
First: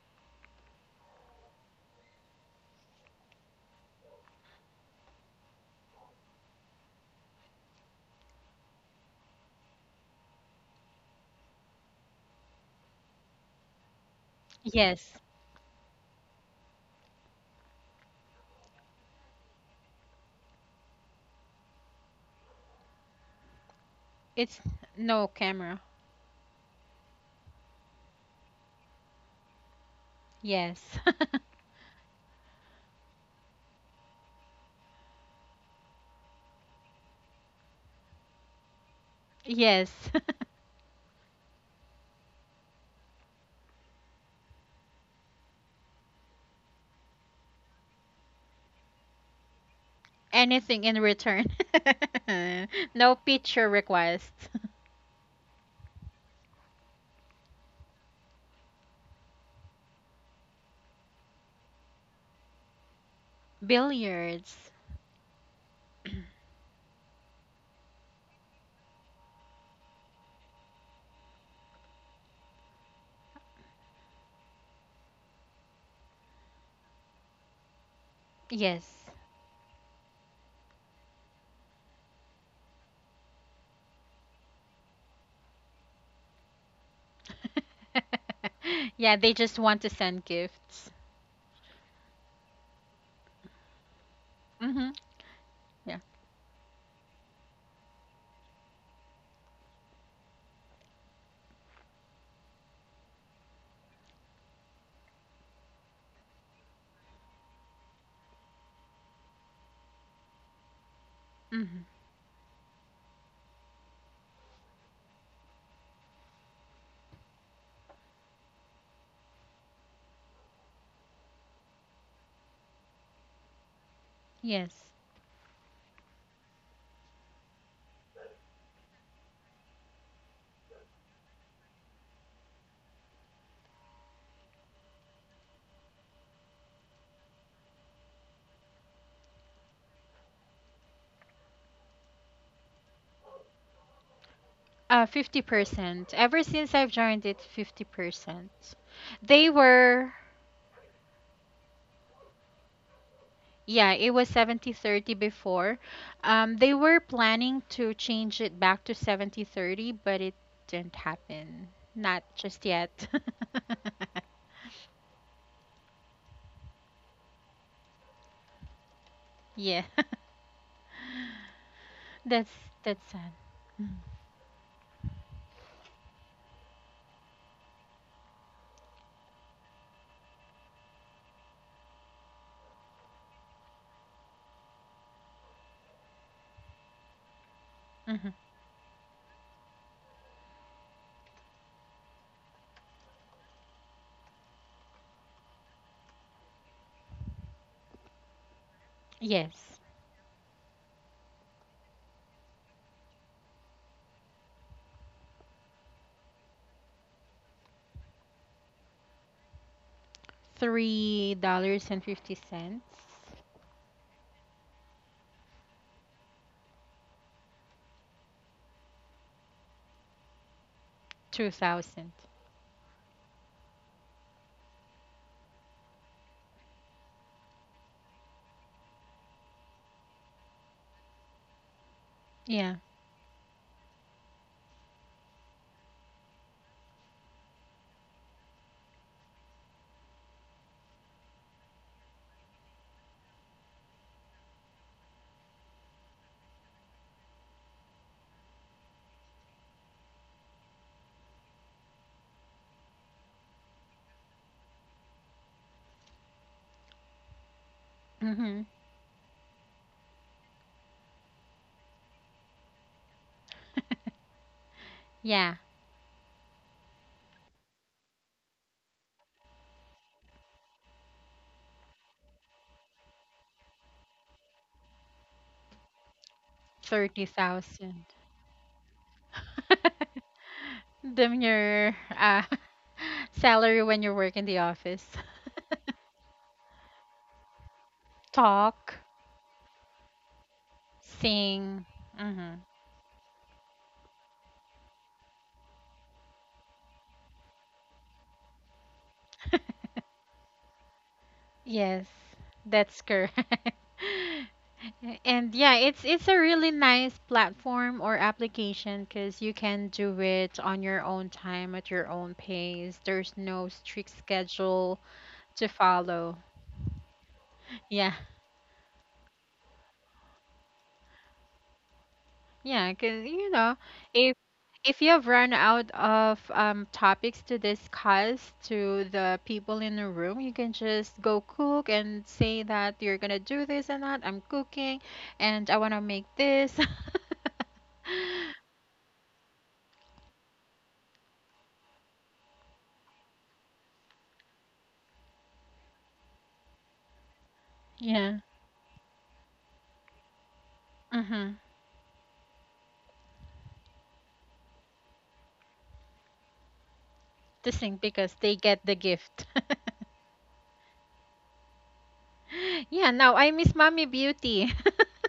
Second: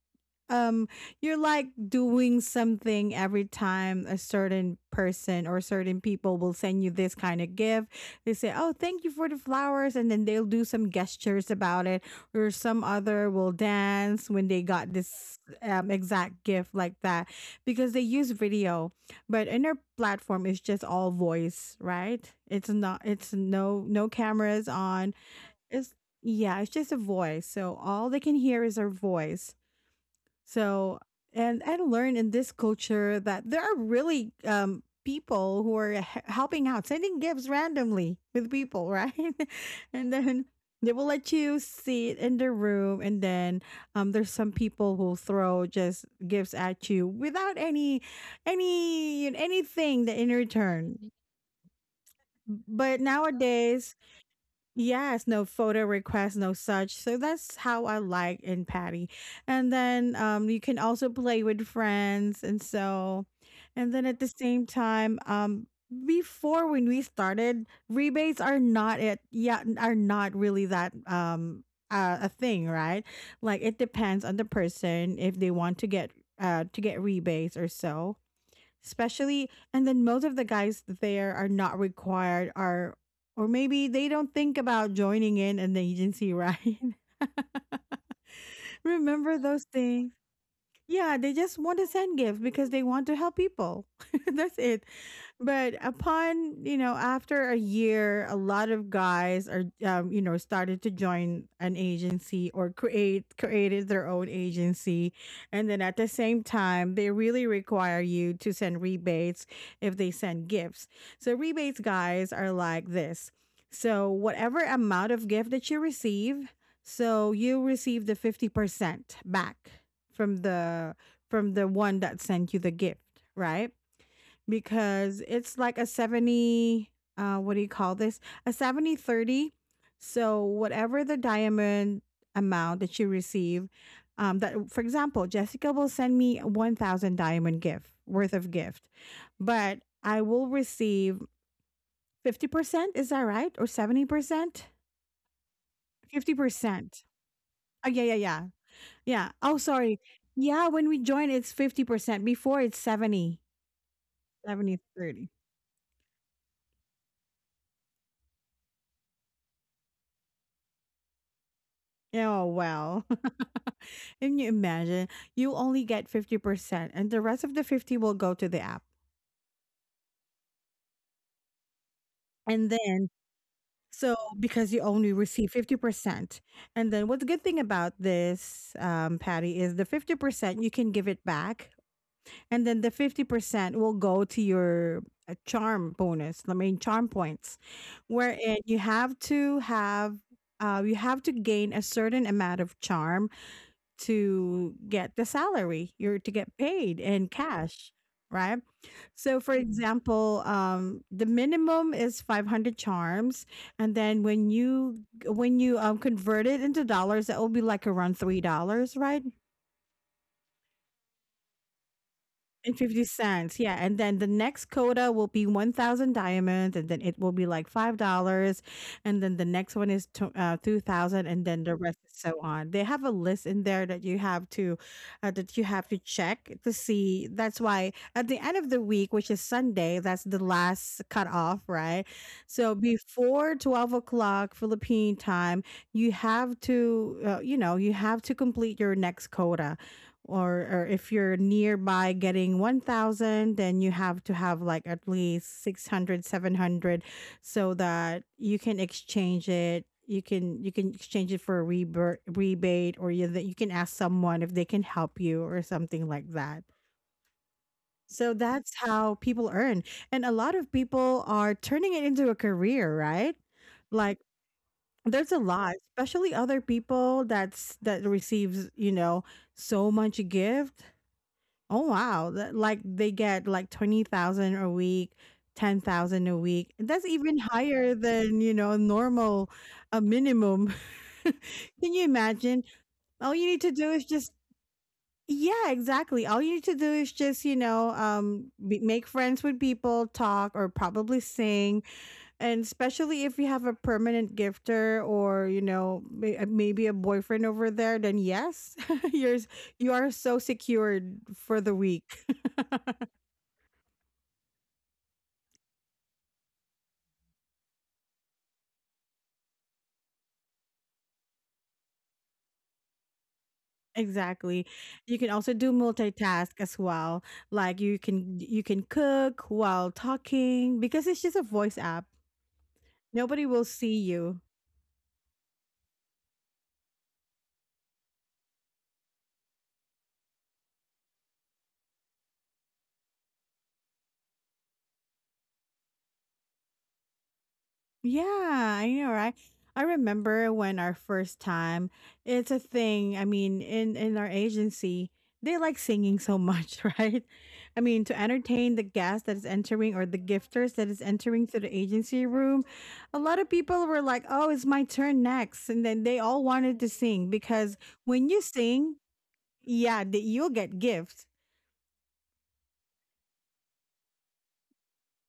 A: um you're like doing something every time a certain person or certain people will send you this kind of gift. They say, oh, thank you for the flowers, and then they'll do some gestures about it. Or some other will dance when they got
B: Yes.
A: this, exact gift like that, because they use video. But in their platform it's just all voice, right? It's not, it's no, no
B: It's
A: cameras on.
B: no camera.
A: It's Yeah, it's just a voice. So all they can hear is our voice.
B: Yes.
A: So, and I learned in this culture that there are really, people who are helping out, sending gifts randomly with people, right?
B: Yes.
A: And then they will let you sit in the room, and then, there's some people who throw just gifts at you without anything that in
B: Anything in
A: return.
B: return.
A: But
B: No picture
A: nowadays,
B: requests.
A: yes, no photo requests, no such. So that's how I like in Patty. And then, you can also play with friends, and so, and then at the same
B: Billiards.
A: time, before when we started, rebates are not it, yeah, are not really that, a thing, right? Like, it depends on the person if they want to get rebates or so,
B: Yes.
A: especially. And then most of the guys there are not required, are, or maybe they don't think about joining in an agency, right?
B: Yeah, they
A: Remember
B: just
A: those
B: want to
A: things?
B: send gifts.
A: Yeah, they just want to send gifts because they want to help people. That's it.
B: Mm-hmm.
A: But
B: Yeah.
A: upon, after a year, a lot of guys are, started to join an agency, or created their own agency, and then at the same time, they really require you to send rebates if they send gifts. So rebates,
B: Mm-hmm.
A: guys, are like this. So whatever amount of gift that you receive, so you receive the 50% back from the from the one that sent you the gift, right?
B: Yes.
A: Because it's like a 70, what do you call this? A 70/30. So whatever the diamond amount that you receive, that, for example, Jessica will send me 1000 diamond gift worth of gift, but I will receive 50%, is that right? Or 70%?
B: 50%. Ever since I've
A: 50%.
B: joined it,
A: Oh, yeah, yeah, yeah.
B: 50%.
A: Yeah.
B: They
A: Oh, sorry.
B: were,
A: Yeah, when we join, it's 50%. Before, it's
B: yeah, it was seventy
A: 70
B: thirty
A: 30.
B: before. They were planning to change it back to 70/30, but it didn't happen. Not
A: Oh,
B: just
A: well.
B: yet.
A: Can you imagine? You only get 50%, and the rest of the 50 will go to the app.
B: Yeah. That's
A: And
B: that's
A: then,
B: sad. Mm-hmm.
A: so because you only receive 50%. And then, what's the good thing about this, Patty, is the 50%, you can give it back. And then the 50% will go to your, charm bonus, I mean, charm points,
B: Mm-hmm.
A: wherein you have to have. You have to gain a certain amount of charm to get the salary, you're to get paid in cash, right? So for
B: Yes.
A: example, the minimum is 500 charms, and then when you convert it into dollars, that will be like around $3, right?
B: Three dollars and fifty
A: And
B: cents.
A: 50 cents, yeah. And then the next quota will be 1000 diamonds, and then it will be like $5, and then the next one is tw 2000, and
B: Two
A: then the rest
B: thousand.
A: is so on. They have a list in there that you have to that you have to check to see. That's why at the end of the week, which is Sunday, that's the last cutoff, right? So
B: Yeah.
A: before 12 o'clock Philippine time, you have to, you have to complete your next quota, or if you're nearby getting 1000, then you have to have like at least 600, 700, so that you can exchange it, you can exchange it for a rebate, or you that you can ask someone if they can help you, or something like that. So
B: Mm-hmm.
A: that's how people earn. And a lot of people are turning it into a career, right? Like, there's a
B: Yeah.
A: lot, especially other people that receives, so much gift. Oh wow, that like they get like 20,000 a week, 10,000 a week. That's
B: Thirty
A: even higher
B: thousand.
A: than, normal a minimum.
B: Then
A: Can
B: your
A: you imagine? All you need to
B: salary
A: do
B: when
A: is
B: you
A: just,
B: work in the office.
A: yeah, exactly. All you need to do is just,
B: Talk,
A: make friends with people, talk, or probably sing,
B: sing. Mm-hmm.
A: and especially if you have a permanent gifter, or, maybe a boyfriend over there, then yes, you're you are so secured for the
B: Yes,
A: week.
B: that's correct. And yeah, it's a really nice platform or application because you can do it on your own time at your own pace. There's no strict
A: Exactly.
B: schedule
A: You can also
B: to
A: do
B: follow.
A: multitask as well. Like, you
B: Yeah,
A: can you can cook while talking because it's just a voice app.
B: yeah, because,
A: Nobody will see
B: if
A: you.
B: you have run out of, topics to discuss to the people in the room, you can just go cook and say that you're gonna do this and that. I'm cooking, and I wanna make this.
A: Yeah, I know, right? I remember when our first time, it's a thing. I mean, in our agency, they like singing so much, right? I mean, to
B: Yeah.
A: entertain the guest that is entering, or the gifters that is entering
B: Mm-hmm.
A: to the agency room, a lot of people were like, "Oh, it's my turn next." And then they all wanted to sing
B: To
A: because
B: sing
A: when
B: because
A: you
B: they get
A: sing,
B: the gift.
A: yeah, that you'll get gifts.
B: Yeah, now I miss Mommy Beauty.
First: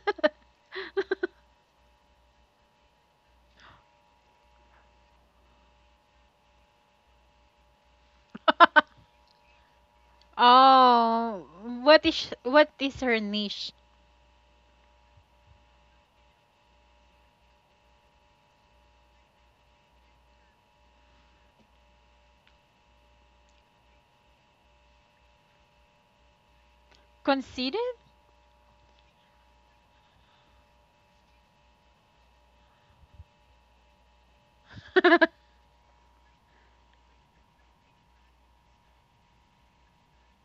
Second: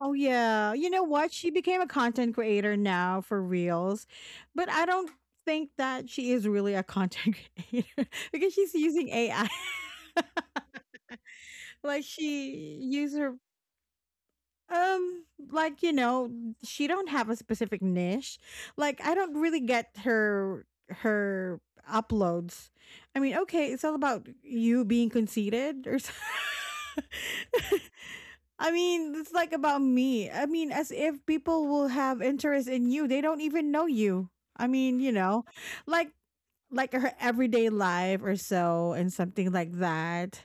A: Oh yeah. You know what? She became a content creator now for Reels, but I don't think that she is really a content creator because she's using AI.
B: Oh,
A: Like,
B: what is
A: she
B: what is
A: use
B: her
A: her,
B: niche?
A: um like you know, she don't have a specific niche. Like, I don't really get her uploads. I mean, okay, it's all about you being conceited or something.
B: Conceited?
A: I mean, it's like about me. I mean, as if people will have interest in you. They don't even know you. I mean, like like her everyday life or so, and something like that.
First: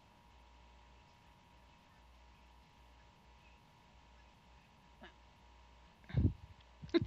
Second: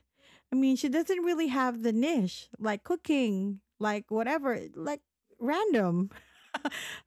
A: I mean, she doesn't really have the niche, like cooking, like whatever, like random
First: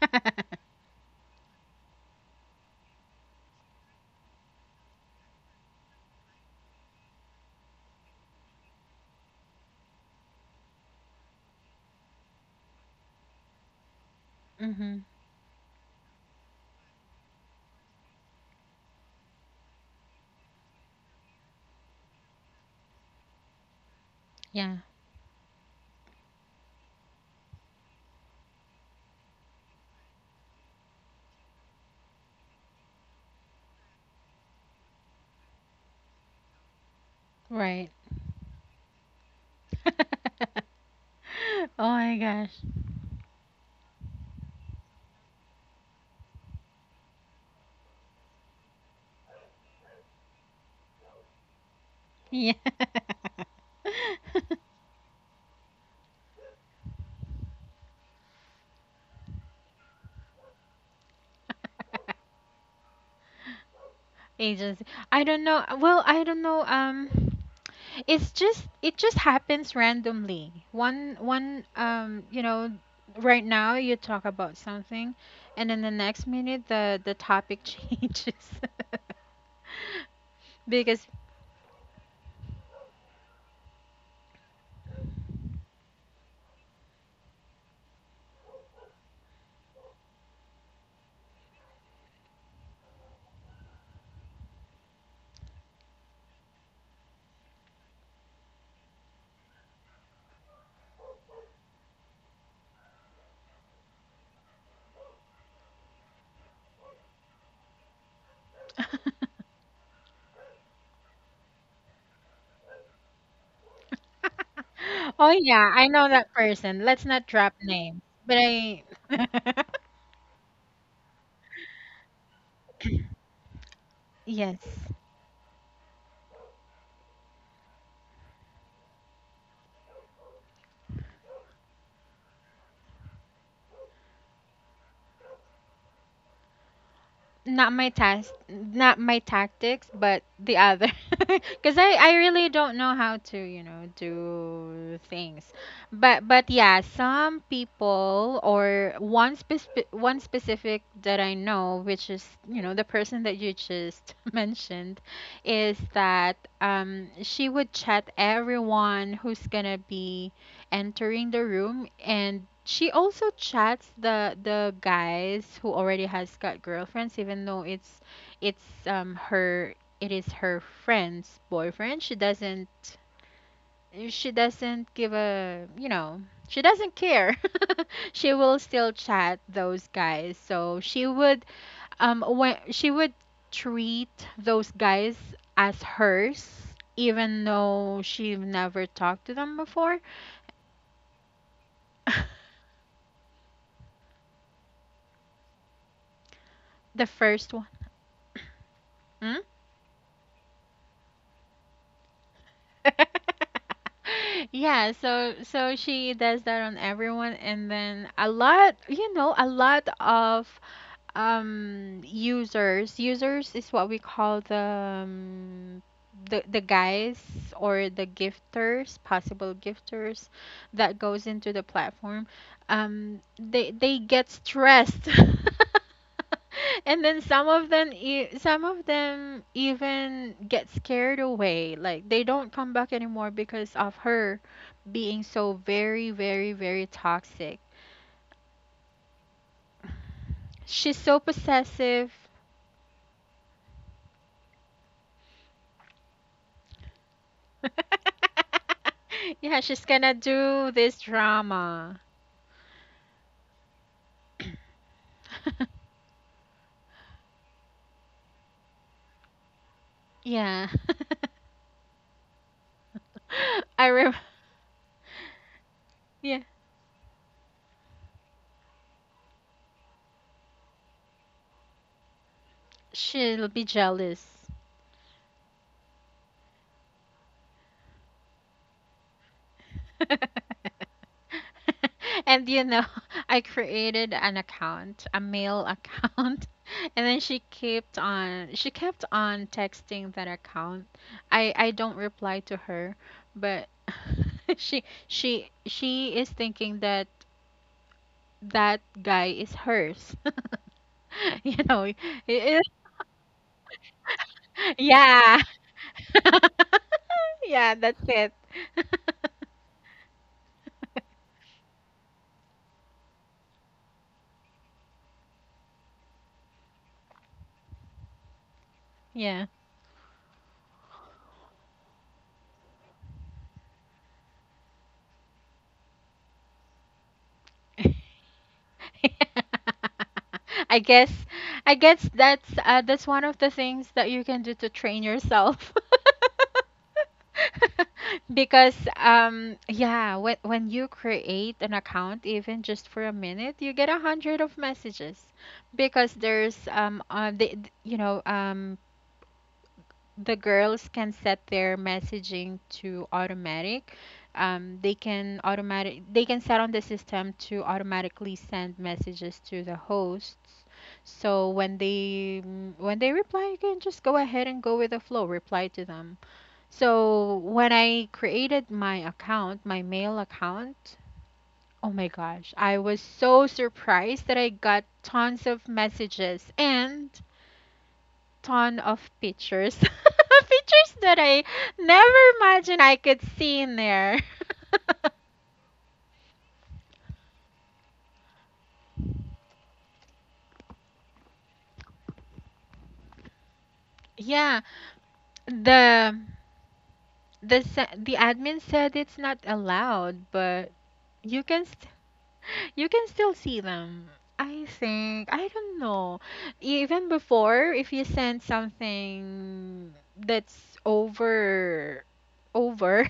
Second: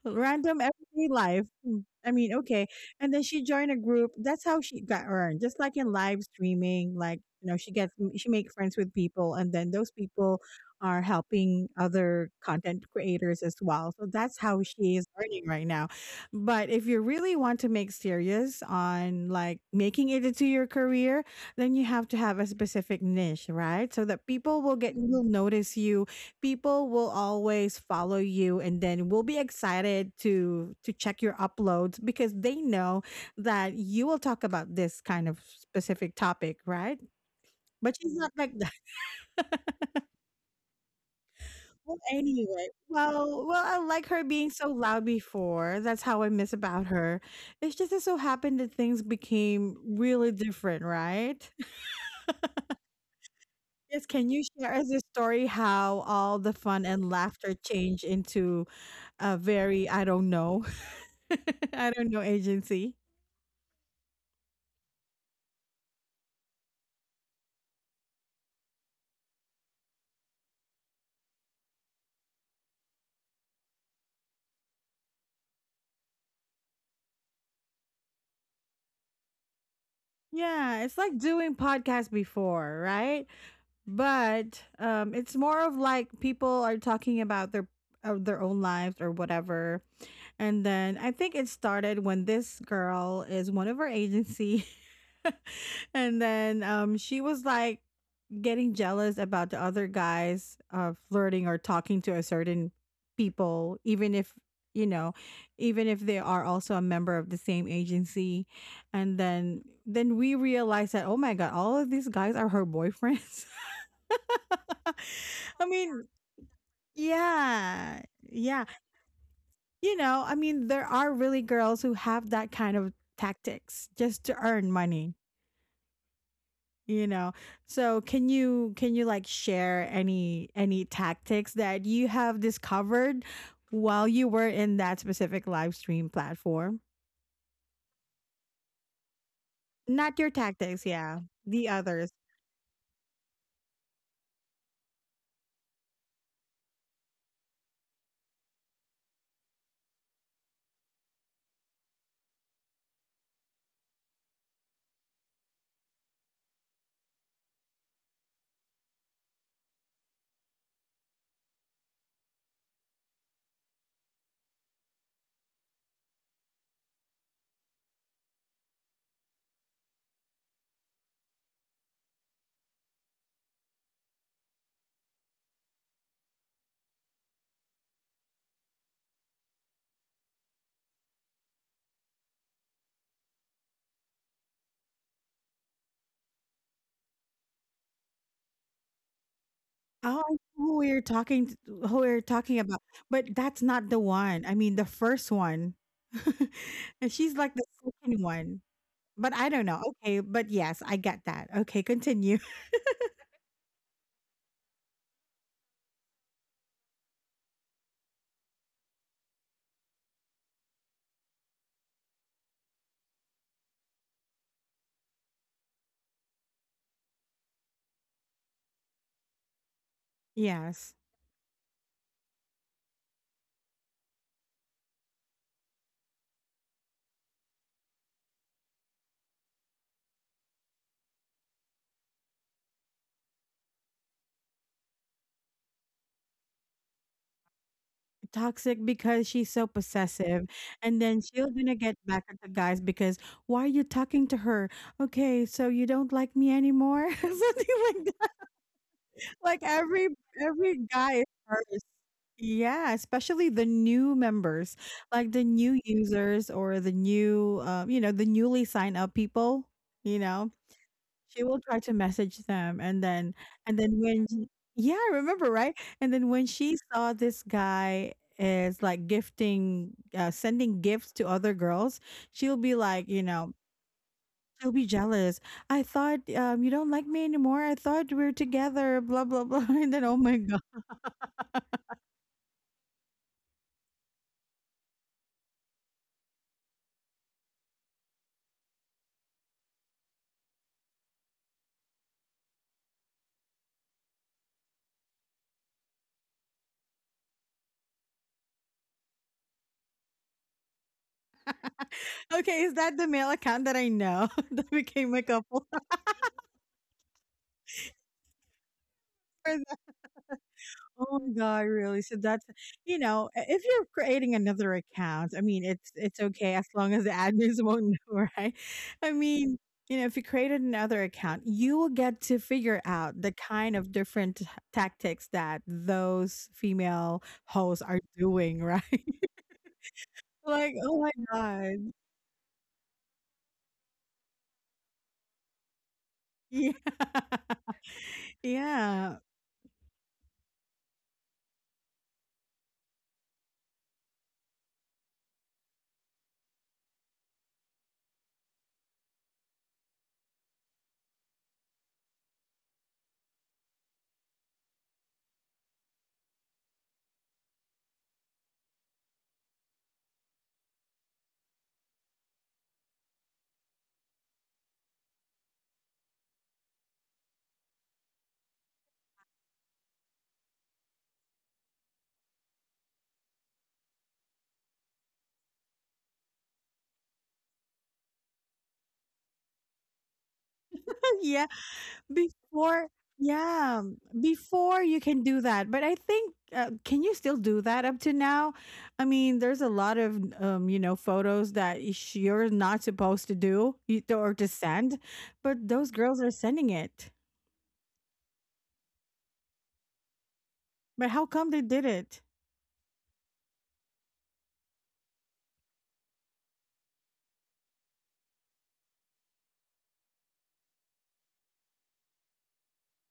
A: random everyday life. Hmm, I mean, okay. And then she joined a group. That's how she got earned. Just like in live streaming, like, you know, she make friends with people and then those people are helping other content creators as well. So that's how she
B: Mhm.
A: is earning right now. But if you really want to make serious on like making it into your career, then you have to have a specific niche, right? So that people will
B: Yeah,
A: get will notice you, people will always follow you and then will be excited to check your uploads because they know that you will talk about this kind of specific topic, right?
B: right.
A: But she's not like that.
B: Oh
A: well
B: my gosh.
A: anyway well well I like her being so loud before. That's how I miss about her. It's just it so happened that things became really different, right?
B: Yeah.
A: Yes, can you share us a story how all the fun and laughter changed into a very, I don't know. I don't know, agency.
B: Agency. I don't know. Well, I don't know. It just happens randomly. One one you know Right now you talk about something, and then the next minute the topic changes.
A: Yeah, it's
B: Because
A: like doing podcasts before, right? But it's more of like people are talking about their own lives or whatever. And then I think it started when this girl is one of her agency. And then she was like getting jealous about the other guys flirting or talking to a certain people, even if, you know, even if they are also a member of the same agency, and then we realize that oh my god, all of these guys are her boyfriends.
B: oh
A: I
B: yeah, I
A: mean,
B: know that person. Let's not drop
A: yeah,
B: names, but
A: yeah,
B: I
A: you know, I mean, there are really girls who have that kind of tactics just to
B: yes,
A: earn money, you know. So can you like share any tactics that you have discovered while you were in that specific live stream platform?
B: not my tactics,
A: Not
B: but
A: your
B: the
A: tactics,
B: other.
A: yeah, the
B: Because I,
A: others.
B: I really don't know how to do things, but yeah, some people, or one specific that I know, which is the person that you just mentioned, is that she would chat everyone who's gonna be entering the room. And she also chats the guys who already has got girlfriends, even though it's her it is her friend's boyfriend. She doesn't give a, you know, she doesn't care. She will still chat those guys. So she would when she would treat those guys as hers, even though she never talked to them before.
A: Oh, I know who we're talking who we're talking about, but that's not the one, I mean the first one.
B: The
A: And she's
B: first.
A: like the second one, but
B: Hmm?
A: I don't know. Okay, but yes, I get that. Okay, continue.
B: Yeah, so she does that on everyone. And then a lot of users is what we call the guys, or the gifters possible gifters
A: Yes,
B: that goes into the platform. They get stressed. And then some of them even get scared away. Like, they don't come back anymore because of her being so very, very, very toxic.
A: toxic because she's so possessive.
B: She's
A: And
B: so
A: then she'll gonna get
B: possessive.
A: back at the guys because why are you talking to her? Okay, so you don't like me anymore. Something like that. Like
B: Yeah, she's
A: every
B: gonna do
A: every
B: this
A: guy is first,
B: drama.
A: yeah, especially the new members, like the new users or the new you know, the newly sign up people, you know.
B: Yeah.
A: She will try to message them and then, and
B: I
A: then
B: rem
A: when yeah, I remember, right? And then
B: Yeah,
A: when she saw this guy is like gifting, sending gifts to other girls, she'll be like, you
B: she'll
A: know,
B: be jealous.
A: she'll be jealous. I thought you don't like me anymore. I thought we are together, blah blah blah. And then oh my god.
B: And you know, I created an account, a mail account, and then she kept on texting that account. I don't reply to her, but she is thinking that that guy is hers. You know, y- y-
A: Okay, is that the male account that I know that became a
B: yeah.
A: couple?
B: Yeah, that's it.
A: Oh my god, really? So that's, you know, if you're creating another account, I mean, it's okay as long as the admins won't know, right? I
B: Yeah.
A: mean, you know, if you created another account, you will get to figure out the kind of different tactics that those female hosts are doing, right? Like,
B: I
A: oh my
B: guess I
A: god,
B: guess that's one of the things that you can do to train yourself.
A: yeah,
B: Because
A: yeah,
B: yeah, when you create an account even just for a minute, you get a hundred of messages because there's they, you know the girls can set their messaging to automatic. They can automatic they can set on the system to automatically send messages to the hosts. So when when they reply, you can just go ahead and go with the flow, reply to them. So when I created my account, my mail account, oh my gosh, I was so surprised that I got tons of messages and ton of pictures. Pictures that I
A: yeah.
B: never imagined
A: Before,
B: I could see in
A: yeah,
B: there.
A: before you can do that. But I think, can you still do that up to now? I mean, there's a lot of you know, photos that you're not supposed to do or to
B: Yeah,
A: send, but those
B: the
A: girls are sending it.
B: the admin said it's not allowed, but
A: But how
B: you
A: come they
B: can
A: did
B: st-
A: it?
B: you can still see them. I think I don't know. Even before, if you send something that's over,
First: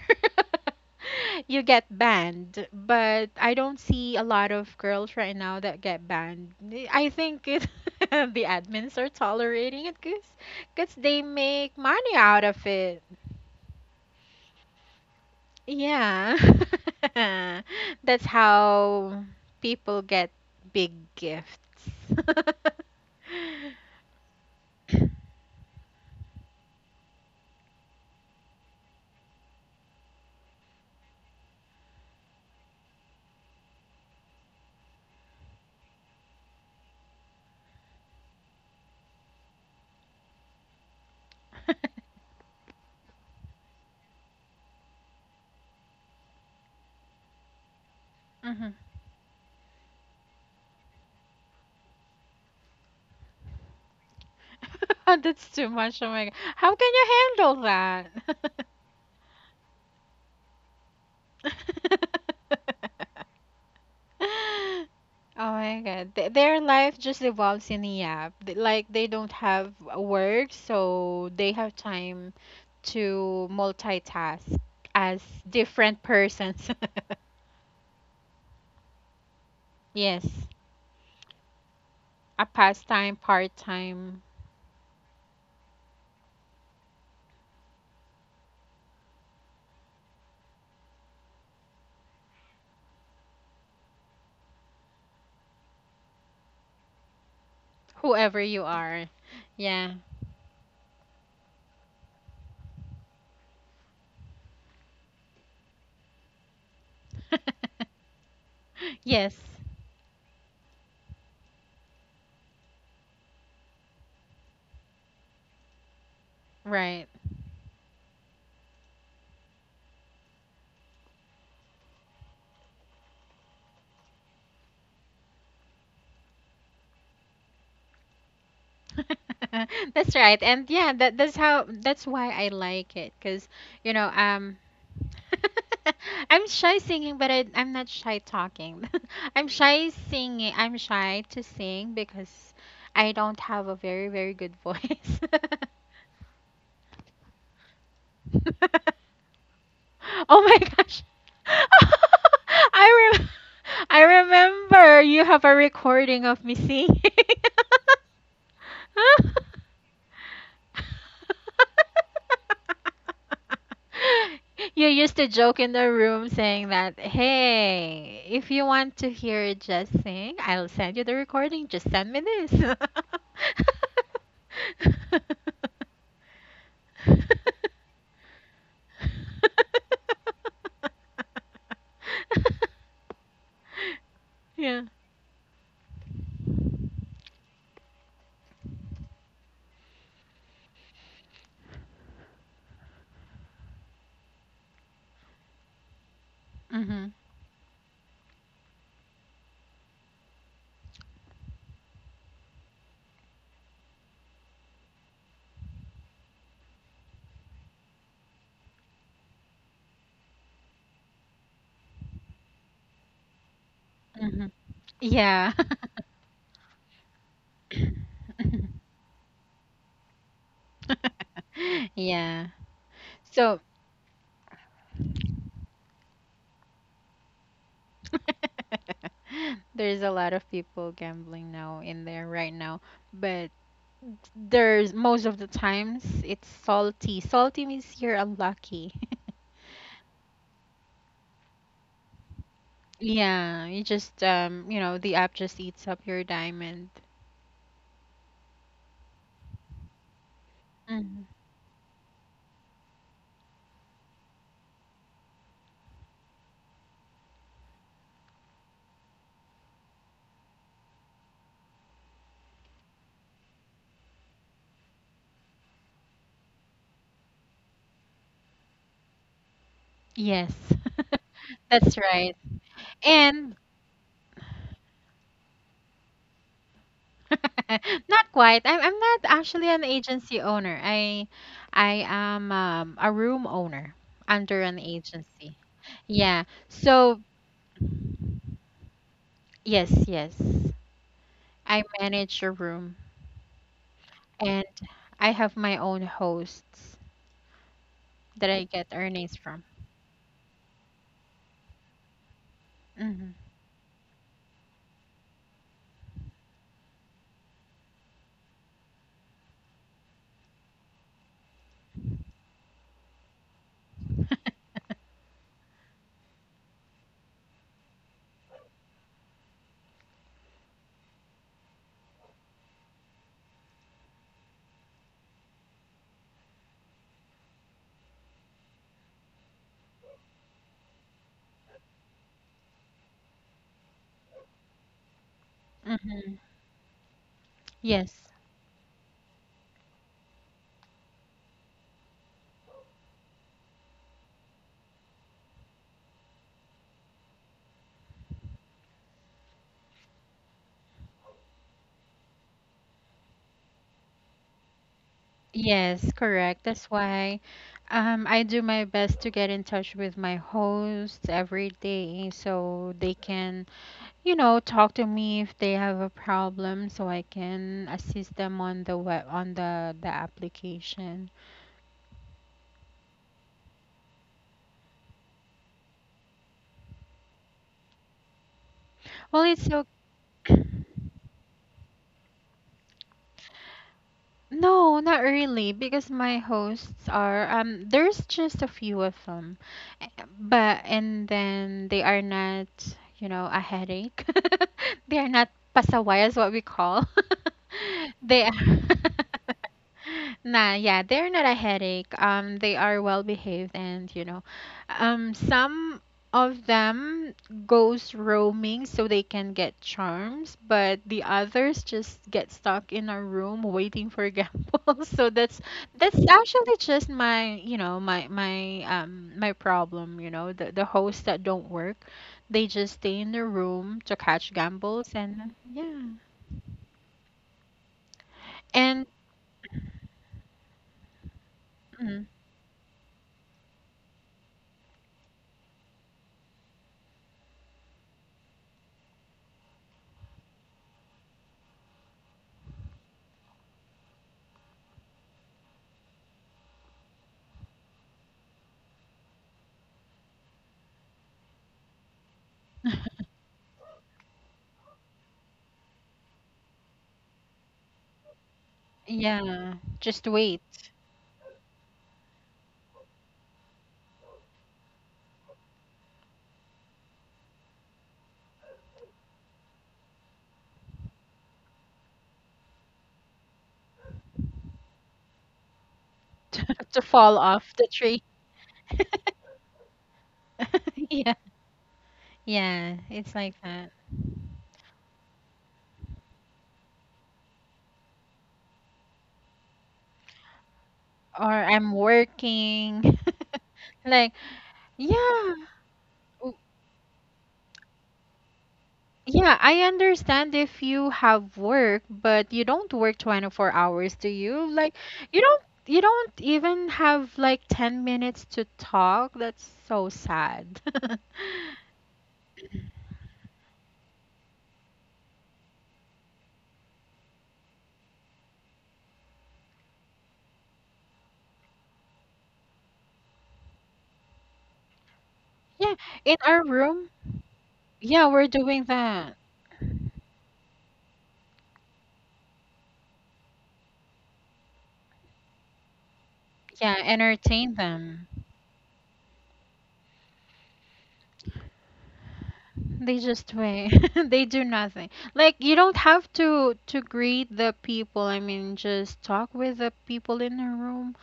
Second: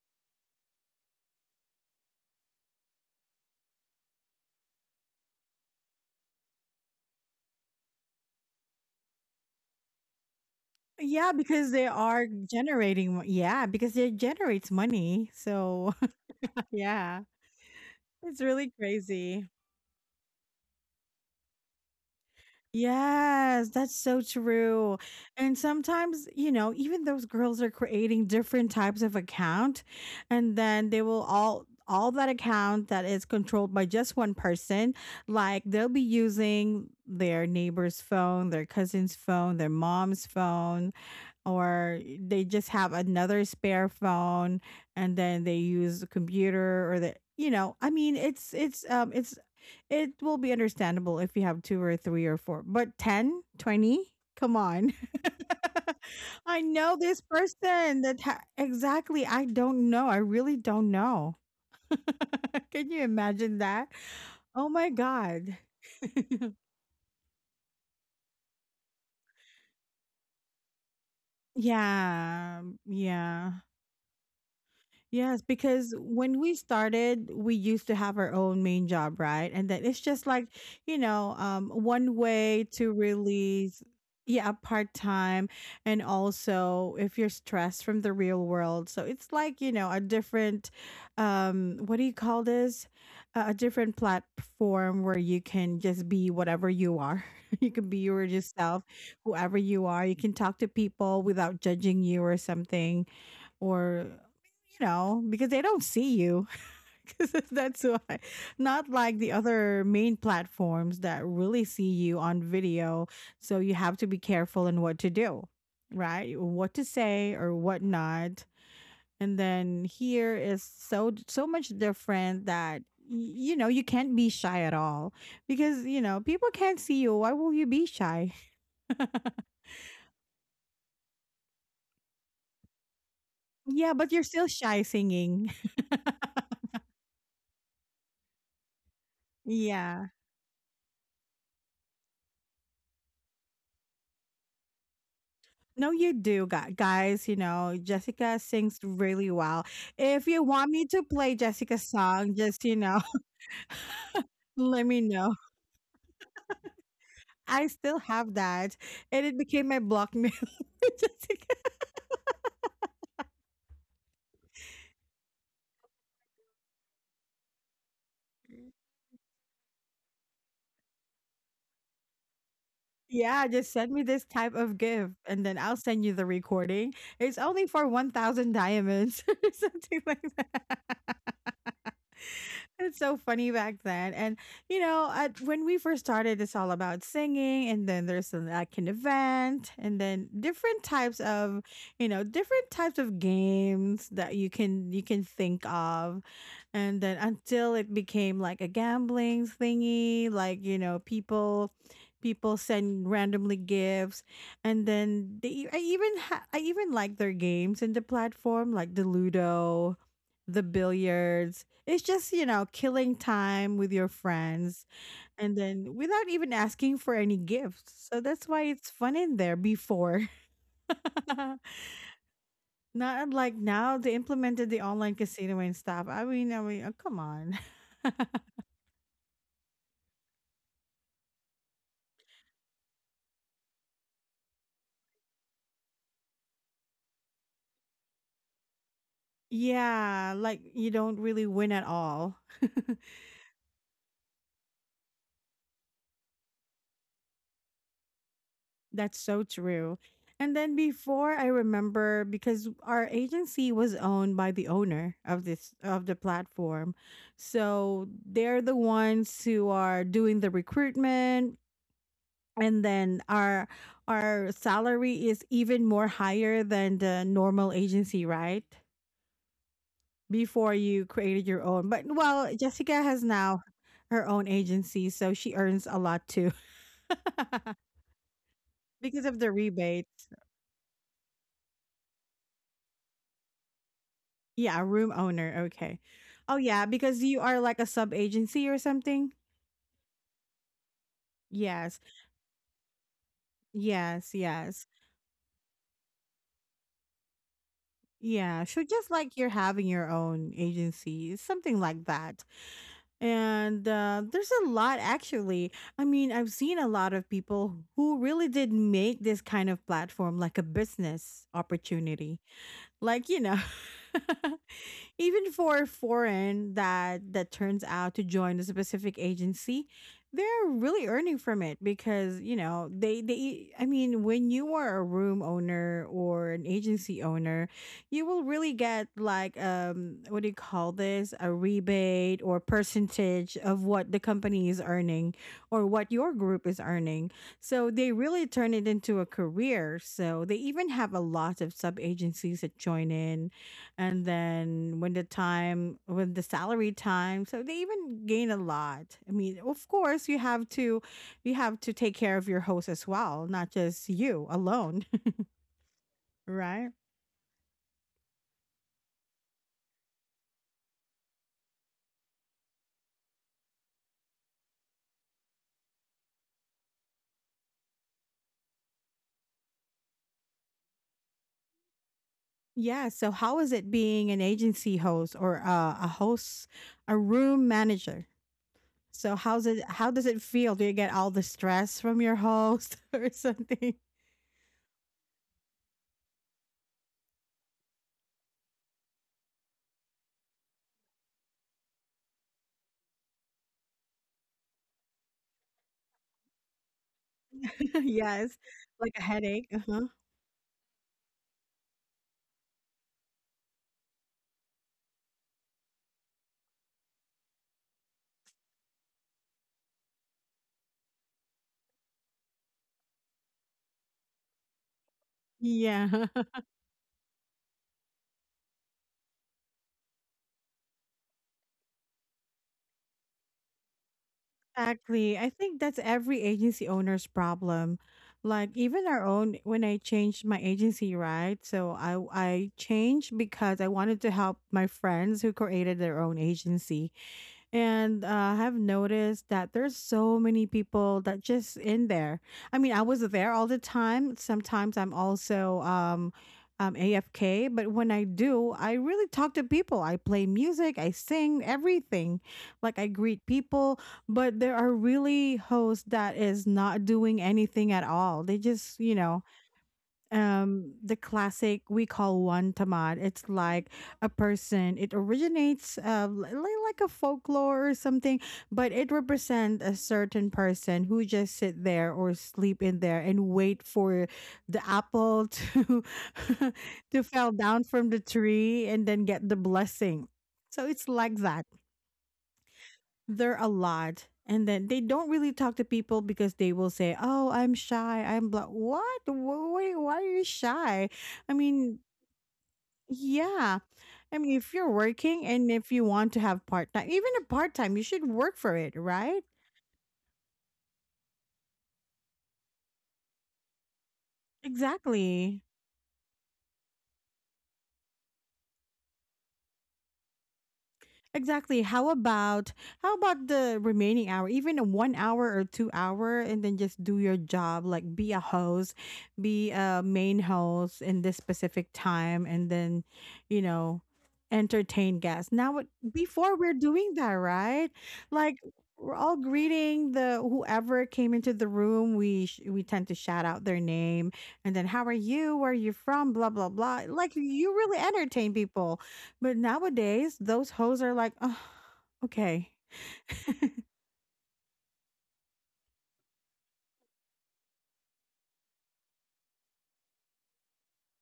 B: you get banned. But I don't see a lot of girls right now that get banned. I think it, the admins are tolerating it because they
A: Yeah, because
B: make
A: they
B: money
A: are
B: out of it.
A: generating. Yeah, because it generates money. So
B: Yeah.
A: yeah,
B: That's
A: it's really
B: how
A: crazy.
B: people get big gifts.
A: Yes, that's so true. And sometimes, you know, even those girls are creating different types of account and then they will all that account that is controlled by just one person, like they'll be using their neighbor's phone, their cousin's phone, their mom's phone, or they just have another spare phone and then they use the computer or the, you know, I mean, it's
B: Mhm.
A: it's it's, it will be understandable if you have two or three or four, but 10, 20, come on.
B: That's too much. Oh my God.
A: I
B: How can
A: know
B: you
A: this
B: handle
A: person that exactly, I don't know, I really don't know.
B: that?
A: Can you imagine that? Oh my
B: Oh
A: god.
B: my God. Their life just evolves in a yap. Like they don't have work, so they have time
A: Yeah,
B: to
A: yeah.
B: multitask as
A: Yes, because
B: different
A: when we
B: persons.
A: started, we used to have our own main job, right? And then it's
B: Yes,
A: just like, you know, one
B: a
A: way to
B: pastime,
A: release,
B: part-time,
A: yeah, part time. And also, if you're stressed from the real world. So it's like, you know, a different, what do you call this? A different platform where you can just be whatever you are. You can be your
B: whoever
A: just
B: you
A: self,
B: are.
A: whoever you
B: Yeah.
A: are. You can talk to people without judging you or something, or, you know, because they don't see you. 'Cause that's why, not like the
B: Yes,
A: other main platforms that really see you on video, so you have to be careful in what to do, right, what to
B: right.
A: say or what not. And then here is so much different that, you know, you can't be shy at all, because you know people can't see you, why will you be shy?
B: That's right. And yeah, that's why I like it. Cause
A: Yeah,
B: you know,
A: but you're still
B: um
A: shy singing.
B: I'm shy singing, but I'm not shy talking. I'm shy
A: Yeah.
B: singing. I'm shy to sing because I don't have a very, very good voice.
A: No, you do, guys. You know, Jessica sings really well. If you
B: Oh my
A: want me to
B: gosh.
A: play Jessica's song, just, you know,
B: I, rem I
A: let me
B: remember you
A: know.
B: have a recording of me singing.
A: I still have that. And it became my block mail. Jessica.
B: You used to joke in the room saying that, hey, if you want to hear Just Sing, I'll send you the recording. Just send me this.
A: Yeah, just send me this type of gift and then I'll send you the recording. It's only for 1,000 diamonds or something like that. It's so funny back then. And, you
B: Yeah.
A: know, when we first started, it's all about singing. And then there's like an event and then different types of, you know, different types of games that you can think of. And
B: Mm-hmm.
A: then until it became like a gambling thingy, like, you know, people, people send randomly gifts. And then they, I even like their games in the platform, like the Ludo, the billiards. It's just, you know, killing time with your
B: Mm-hmm.
A: friends
B: Yeah.
A: and then without even asking for any gifts. So that's why it's fun in there before.
B: Yeah.
A: Not unlike
B: So,
A: now, they implemented the online casino and stuff. I mean, oh, come on.
B: there's a lot of people gambling now in there right now, but there's most of the times it's salty. Salty means you're unlucky.
A: Yeah, like you don't really win at all.
B: Yeah, you just you know, the app just eats up your diamond.
A: That's so true. And then
B: Hmm.
A: before I remember because our agency was owned by the owner of this of the platform. So they're the ones who are doing the recruitment, and then our salary is even more higher than the normal agency, right?
B: Yes.
A: Before you created your own. But
B: That's right.
A: well, Jessica has now
B: And
A: her own agency, so she earns a lot too
B: not quite. I'm
A: because
B: not
A: of the
B: actually an
A: rebate.
B: agency owner. I am a room owner under
A: Yeah,
B: an
A: room
B: agency.
A: owner. Okay.
B: Yeah.
A: Oh yeah, because
B: So
A: you are like a sub agency or something.
B: yes, yes. I
A: Yes.
B: manage a room
A: Yes,
B: and
A: yes.
B: I have my own hosts that
A: Yeah.
B: I
A: So
B: get
A: just like
B: earnings
A: you're
B: from.
A: having your own agency, something like that.
B: Hmm.
A: And there's a lot actually. I mean, I've seen a lot of people who really did make this kind of platform like a business opportunity. Like, you know. Even for foreign that turns out to join a specific agency, they're really earning from it because, you know, they I mean, when you are a room owner or an agency owner, you will really get like what do you call this? A rebate or percentage of what the company is earning or what your
B: Hmm.
A: group is earning. So they
B: Yes.
A: really turn it into a career. So they even have a lot of sub agencies that join in, and then when the salary time, so they even gain a lot. I mean, of course, you have to, you have to take care of your host as well, not just you alone.
B: Yes, correct.
A: Right.
B: That's why I do my best to get in touch with my hosts every day so they can, you know, talk to me if they have a problem so I can assist them on the web on the application.
A: Yeah, so how is it being an agency host, or a host, a room manager? So
B: Well,
A: how's
B: it's
A: it, how does it
B: okay.
A: feel? Do you get all the stress from your host or something?
B: No, not really, because my hosts are there's just a few of them. eh, But and then they are not, you know, a headache. They are not pasaway is what we call. They
A: Yes,
B: are
A: like a headache, uh-huh.
B: nah, yeah, they're not a headache. They are well behaved and you know, some of them goes roaming so they can get charms, but the others just get stuck in a room waiting for Gamble. So that's
A: Yeah.
B: actually just my, you know, my problem, you know, the hosts that don't work, they just stay in the room to catch Gambles
A: Exactly. I think that's every agency owner's problem. Like even
B: and
A: our own when I changed my agency, right? So I
B: mm,
A: I changed because I wanted to help my friends who created their own agency. And I have noticed that there's so many people that just in there. I mean, I was there all the time. Sometimes I'm also AFK, but when I do, I really talk to people. I play music, I sing, everything. Like I greet people, but there are really hosts that is not doing anything at all. They just, you know,
B: yeah, just wait
A: the classic we call one tamad. It's like a person. It originates like a folklore or something, but it represents a certain person who just sit there or sleep in there and wait for the apple to
B: to, to
A: to
B: fall
A: fall
B: off
A: down
B: the
A: from the
B: tree.
A: tree and then get the blessing. So it's
B: Yeah.
A: like that.
B: Yeah, it's
A: They're
B: like
A: a
B: that.
A: lot, and then they don't really talk to people because they will say, oh, I'm shy, I'm blah, what, why are you shy?
B: Or
A: I
B: I'm
A: mean,
B: working.
A: yeah.
B: Like,
A: I mean, if you're working
B: yeah,
A: and if you want to
B: w-
A: have part-time, even a part-time, you should work for it, right?
B: yeah, I understand if you have work, but you don't work 24 hours, do you? Like, you don't
A: Exactly.
B: you don't even have like 10 minutes to talk. That's so sad.
A: Exactly. How about the remaining hour, even a 1 hour or 2 hour, and then just do your job, like be a host, be a main host in this specific time, and then, you know, entertain guests. Now,
B: Yeah, in
A: before
B: our
A: we're
B: room,
A: doing that, right?
B: yeah, we're
A: Like,
B: doing
A: we're
B: that.
A: all greeting the whoever came into the room. We tend to shout out their name, and then, how are you? Where are you from? Blah blah
B: Yeah,
A: blah. Like,
B: entertain
A: you really
B: them.
A: entertain people, but nowadays, those hoes are like, oh, okay.
B: They just wait. They do nothing. Like you don't have to greet the people. I mean, just talk with the people in the room.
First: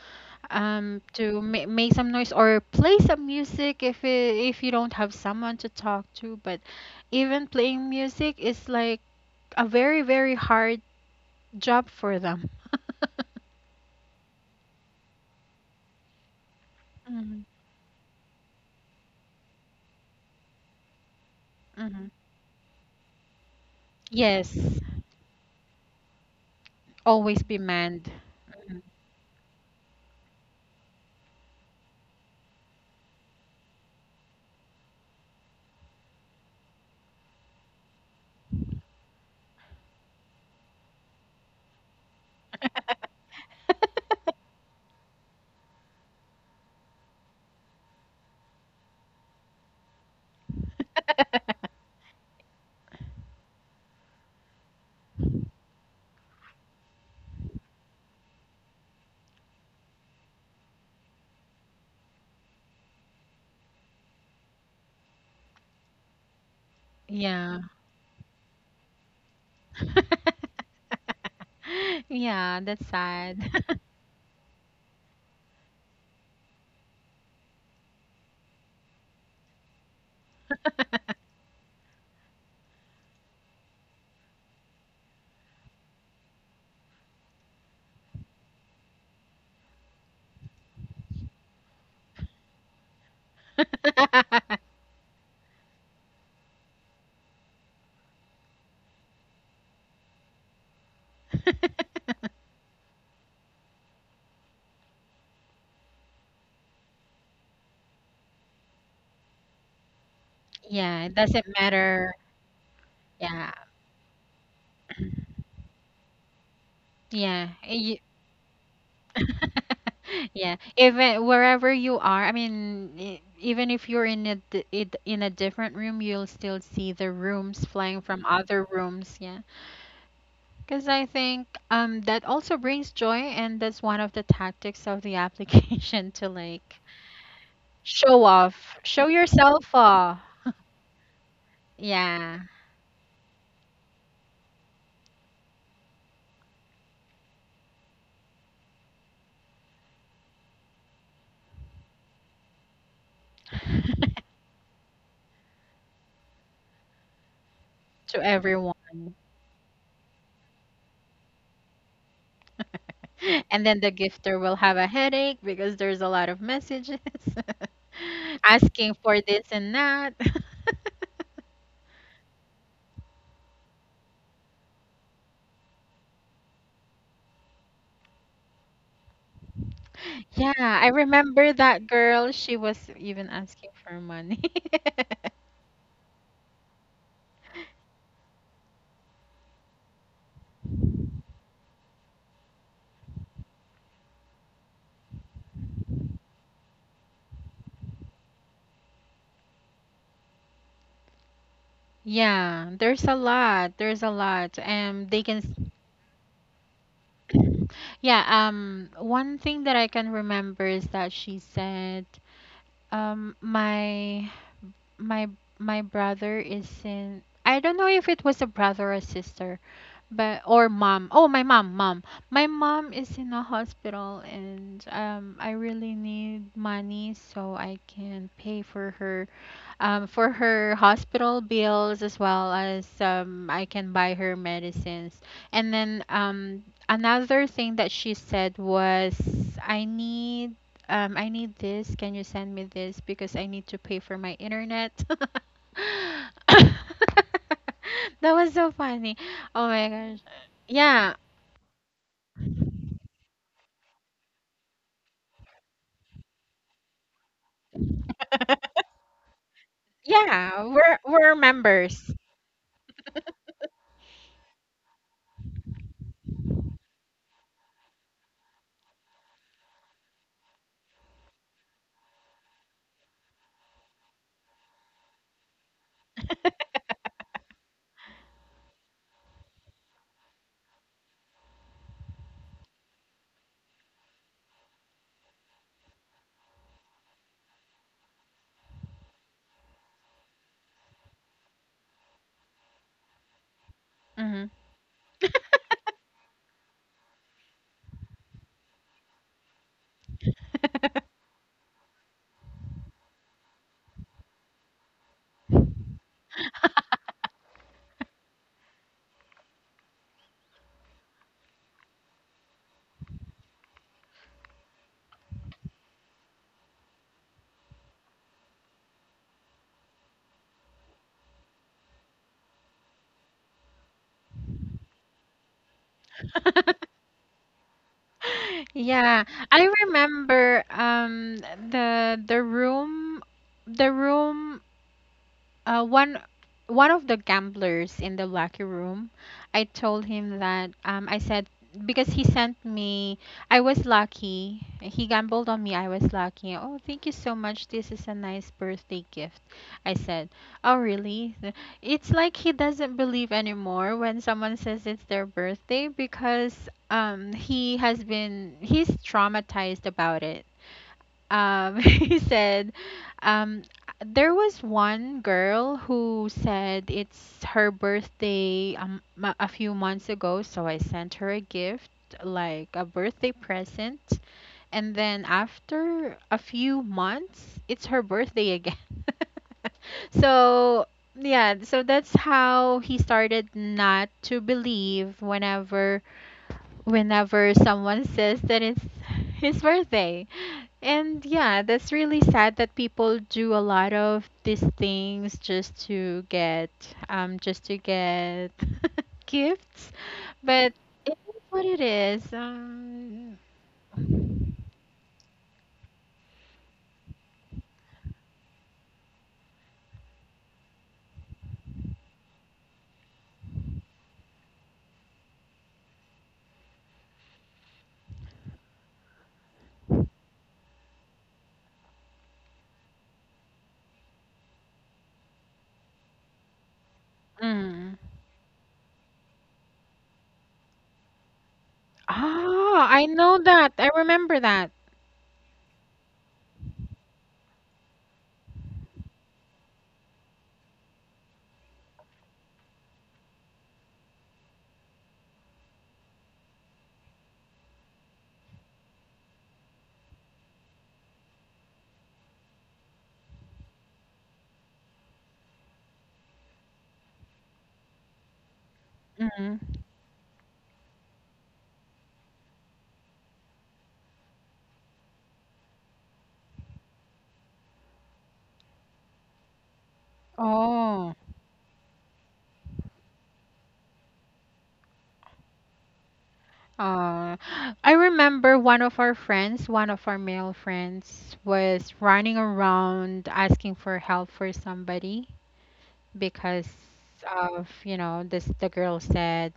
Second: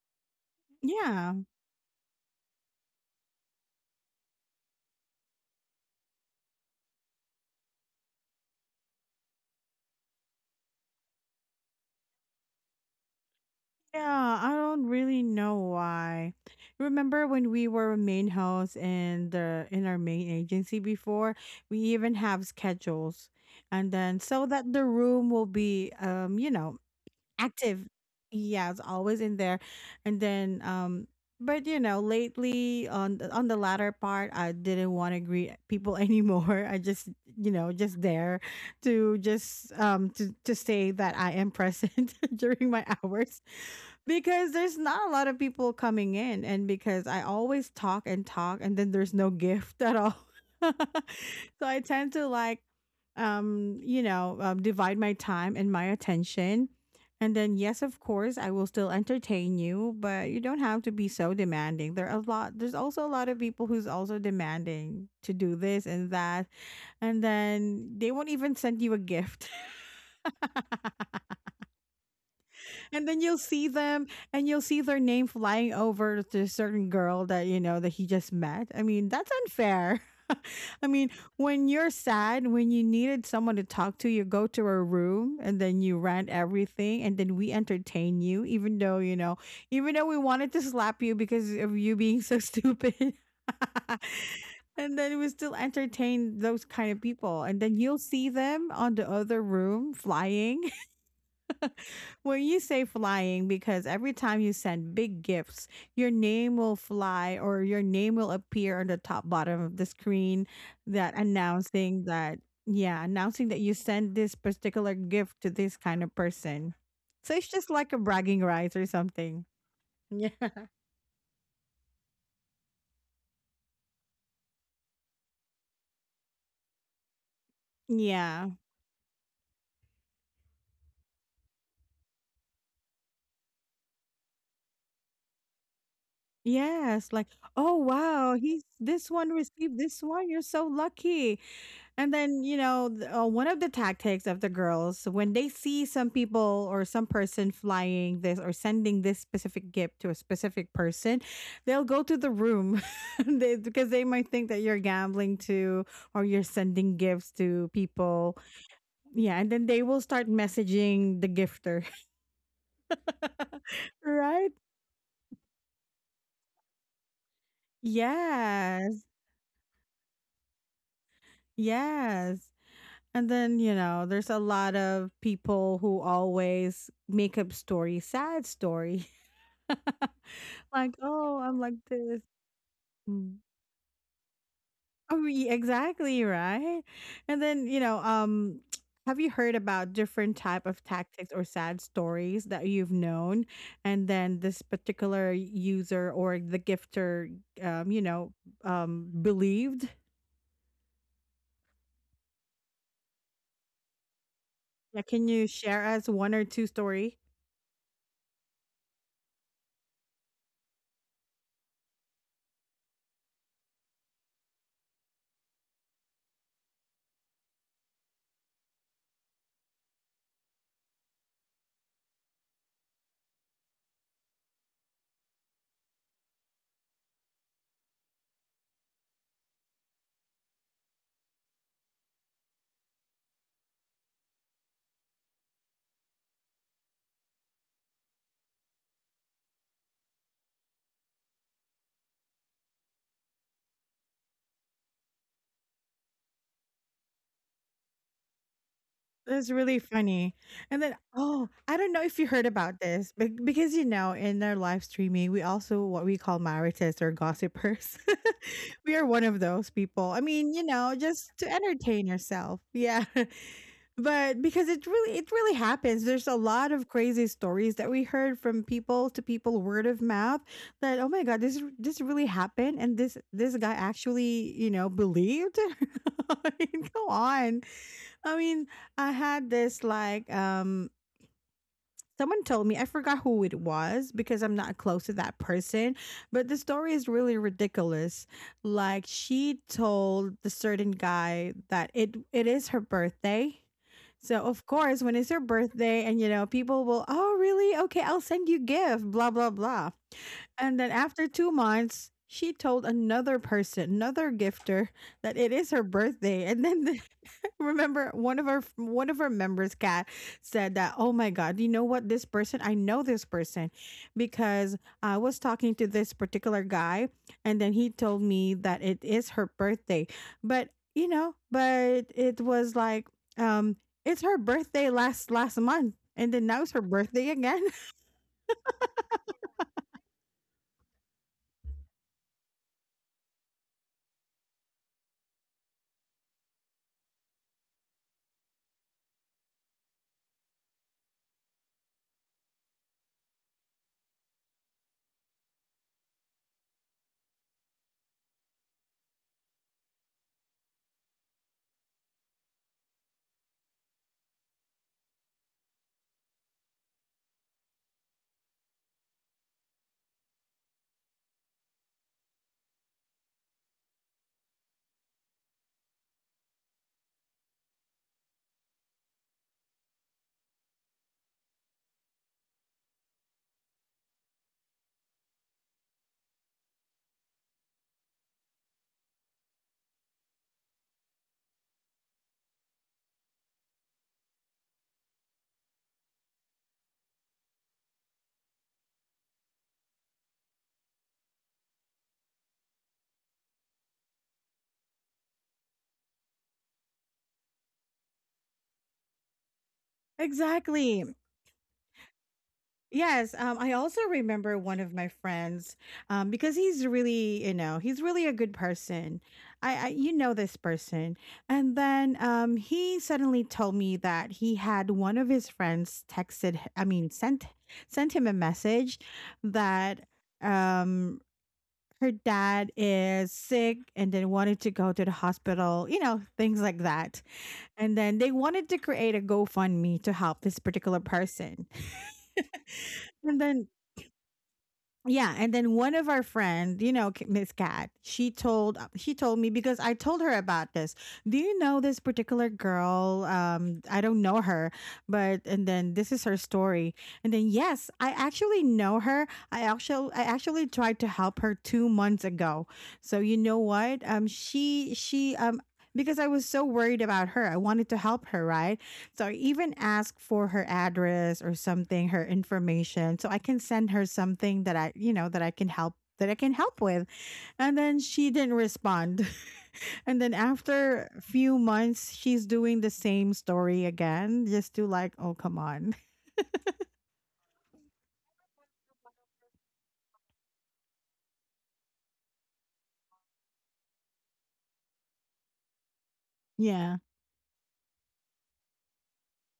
A: Yeah.
B: To make some noise or play some music if you don't have someone to talk to but even playing music is like a very very hard job for them.
A: Yeah. I don't really know why. Remember
B: Hmm.
A: when we were main hoes in the in our main agency before? We
B: Hmm.
A: even have schedules. And then, so
B: Yes,
A: that the room will be
B: always be
A: active.
B: manned.
A: Yeah, it's
B: Mhm.
A: always in there. And then, but you know, lately on the latter part, I didn't want to greet people anymore. I just, just there to just to say that I am present during my hours, because there's not a lot of people coming in, and because I always talk and talk, and then there's no gift at all. So I tend to like, divide my time and my attention. And then, yes, of course, I will still entertain you, but you don't have to be so demanding. There are a lot. There's also a lot of people who's also demanding to do this and that, and
B: Yeah.
A: then they won't even send you a gift.
B: Yeah, that's
A: And then you'll
B: sad.
A: see them, and you'll see their name flying over to a certain girl that you know that he just met. I mean, that's unfair. I mean, when you're sad, when you needed someone to talk to, you go to a room and then you rant everything, and then we entertain you, even though, you know, even though we wanted to slap you because of you being so stupid. And then we still entertain those kind of people, and then you'll see them on the other room flying. When you say flying, because every time you send big gifts, your name will fly, or your name will appear on the top bottom of the screen,
B: Yeah,
A: that
B: it doesn't
A: announcing
B: matter.
A: that, yeah, announcing
B: yeah
A: that you send this particular gift to this kind of person. So it's
B: yeah
A: just like a
B: y-
A: bragging rights or something. Yeah.
B: Yeah, even wherever you are, I mean, even if you're in a different room, you'll still see the rooms flying from
A: Yeah.
B: other rooms. Yeah, because I think that also brings joy, and that's one of the tactics of the application to like
A: Yes. Like, oh
B: show
A: wow, he's
B: off,
A: this
B: show
A: one
B: yourself
A: received this
B: off.
A: one. You're so lucky. And then,
B: Yeah,
A: you know, one of the tactics of the girls, when they see some people or some person flying this or sending this specific gift to a specific person, they'll go to the room, because they might think that you're gambling too, or you're sending gifts to
B: to
A: people.
B: everyone.
A: Yeah. And then they will start messaging the gifter,
B: And then the gifter
A: right?
B: will have a headache because there's a lot of messages asking
A: Yes.
B: for this and that.
A: Yes. And then, you know, there's a lot of people who always make up stories, sad stories.
B: Yeah, I
A: Like, "Oh,
B: remember
A: I'm like
B: that
A: this."
B: girl. She was even
A: Mm.
B: asking for money.
A: Oh, ye exactly, right? And then, you know, have you heard about different type of tactics or sad stories that you've known, and then this particular user or the gifter, um, you know, believed?
B: Yeah, there's a lot. There's a lot.
A: Yeah,
B: They
A: can you
B: can.
A: share us 1 or 2 story?
B: s- Yeah, one thing that I can remember is that she said, um, my my my brother is in. I don't know if it was a brother or a sister but or mom. Oh, my mom, mom. My mom is in a hospital and I really need money so I can pay for her hospital bills as well as I can buy her medicines. And then another thing that she said was I need I need this. Can you send me this? Because I need to pay for my internet. That was so funny.
A: That's
B: Oh
A: really
B: my gosh.
A: funny. And then,
B: Yeah.
A: oh, I don't know if you heard about this, but because you know, in our live streaming, we also what we call marites or gossipers. We are one of those people. I mean, you
B: Yeah,
A: know, just
B: we're
A: to entertain
B: members.
A: yourself. Yeah. But because it really happens. There's a lot of crazy stories that we heard from people to people, word of mouth, that, oh my God, this really happened, and this guy actually, you know, believed. I mean, go on. I mean, I had this like, someone told me, I forgot who it was because I'm not close to that person, but the story is really ridiculous. Like, she told the certain guy that it is her birthday. So
B: Hmm.
A: of course, when it's her birthday and you know, people will, "Oh, really? Okay, I'll send you gift, blah blah blah." And then after 2 months, she told another person, another gifter, that it is her birthday. And then remember, one of our members Cat said that, oh my God, you know what, this person, I know this person, because I was talking to this particular guy, and then he told me that it is her birthday. But you know, but it was like, um it's her birthday last month, and then now it's her birthday again.
B: Yeah, I remember the the room the room one one of the gamblers in the locker room, I told him that I said because he sent me, I was lucky. He gambled on me. I was lucky. Oh, thank you so much. This is a nice birthday gift. I said, oh, really? It's like he doesn't believe anymore when someone says it's their birthday because he has been he's traumatized about it. He said um there was one girl who said it's her birthday a few months ago so I sent her a gift like a birthday present, and then after a few months it's her birthday again. So yeah, so that's how he started not to believe whenever someone says that it's his birthday. And yeah, that's really sad that people do a lot of these things just to get gifts, but
A: Exactly.
B: it is what it is.
A: Yes, I also remember one of my friends, because he's really, you know, he's really a good person. I you know this person. And then he suddenly told me that he had one of his friends texted, I mean, sent him a message that um her dad is sick and then wanted to go to the hospital, you know, things like that. And
B: Mm.
A: then they wanted to create a GoFundMe to help this particular person.
B: Ah, I
A: And
B: know
A: then,
B: that. I remember that.
A: yeah, and then one of our friend, you know, Miss Cat, she told me because I told her about this. Do you know this particular girl? I don't know her, but and then this is her story. And then yes, I actually know her. I actually tried to help her 2 months ago. So you know what? She because I was so worried about her, I wanted to help her, right? So I
B: Mm.
A: even ask for her address or something, her information, so I can send her something that I, you know, that I can help with. And then she didn't respond. And then after
B: Oh.
A: a few months, she's doing the same story again, just to like, oh come on.
B: Uh, I remember one of our friends, one of our male friends was running around asking for help for somebody because
A: Yeah.
B: of you know this the girl said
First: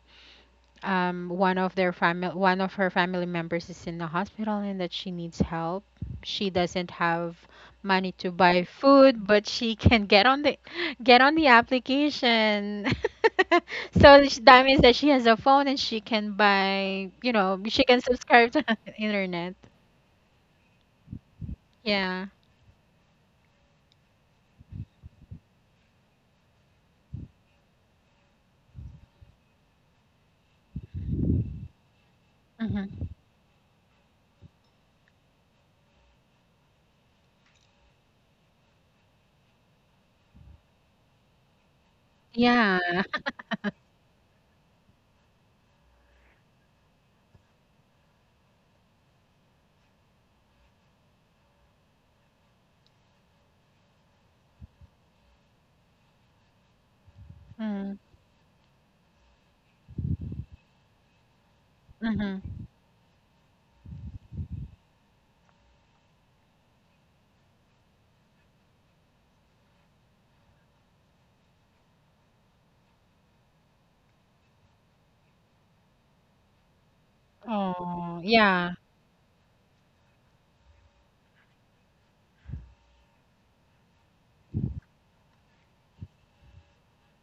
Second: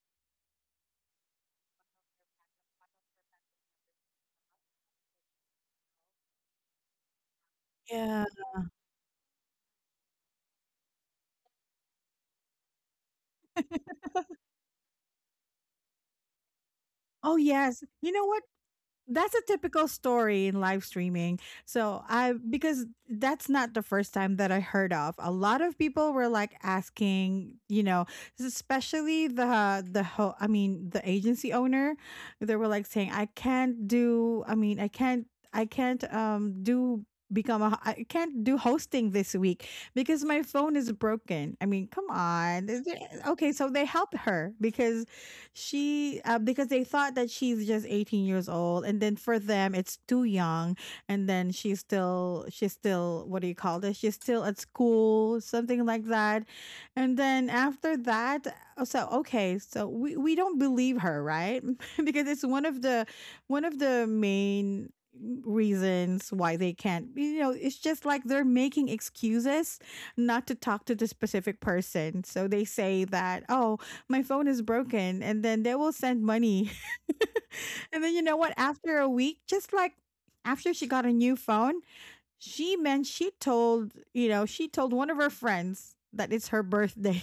B: one of their family one of her family members is in the hospital and that she needs help. She doesn't have money
A: Yeah.
B: to buy food but she can get on the application. So that means that she has a phone and she can buy you
A: Oh
B: know
A: yes.
B: she can
A: You know what?
B: subscribe to
A: That's a
B: internet.
A: typical story in live streaming. So,
B: Yeah.
A: I because that's not the first time that I heard of. A lot of people were like asking, you know, especially I mean the agency owner, they were like
B: Hmm.
A: saying, "I can't do. I mean, I can't. I can't do." I can't do hosting this week because my phone is broken. I mean, come on.
B: Yeah.
A: Okay, so they helped her because she because they thought that she's just 18 years old, and then for them it's too young, and then she's still what do you call this, she's still at school, something like that. And then after that, so okay, so we don't believe her, right? Because
B: Mm-hmm.
A: it's one of the main reasons why they can't, you know, it's just like they're making excuses not to talk to the specific person, so they say that, oh, my phone is broken, and then they will send money. And then
B: Oh
A: you know what,
B: yeah.
A: after a week, just like after she got a new phone, she told, you know, she told one of her friends that it's her birthday.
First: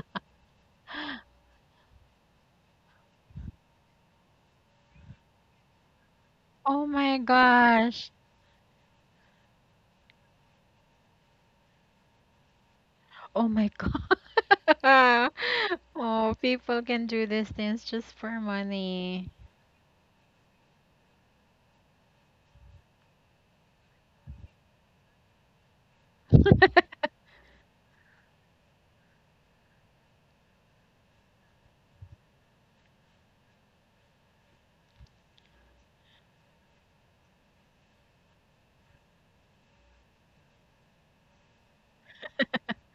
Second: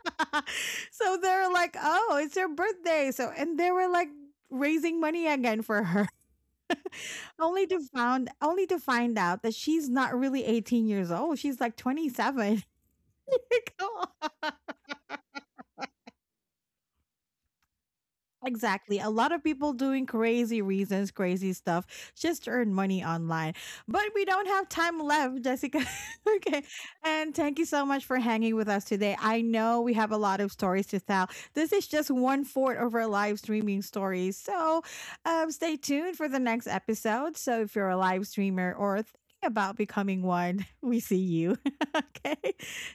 A: So they're like, oh, it's her birthday, so, and they were like raising money again for her.
B: Oh my gosh.
A: Only to find out that she's not really 18 years old, she's like 27.
B: Oh my God. Oh, people can do these things just for
A: Exactly. A
B: money.
A: lot of people doing crazy reasons, crazy stuff just to earn money online. But we don't have time left, Jessica. Okay. And thank you so much for hanging with us today. I know we have a lot of stories to tell. This is just one fourth of our live streaming stories. So, stay tuned for the next episode. So if you're a live streamer or thinking about becoming one, we see you. Okay.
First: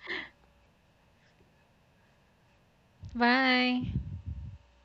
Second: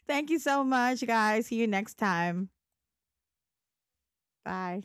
A: Thank you so much, guys. See you next time.
B: Bye.
A: Bye.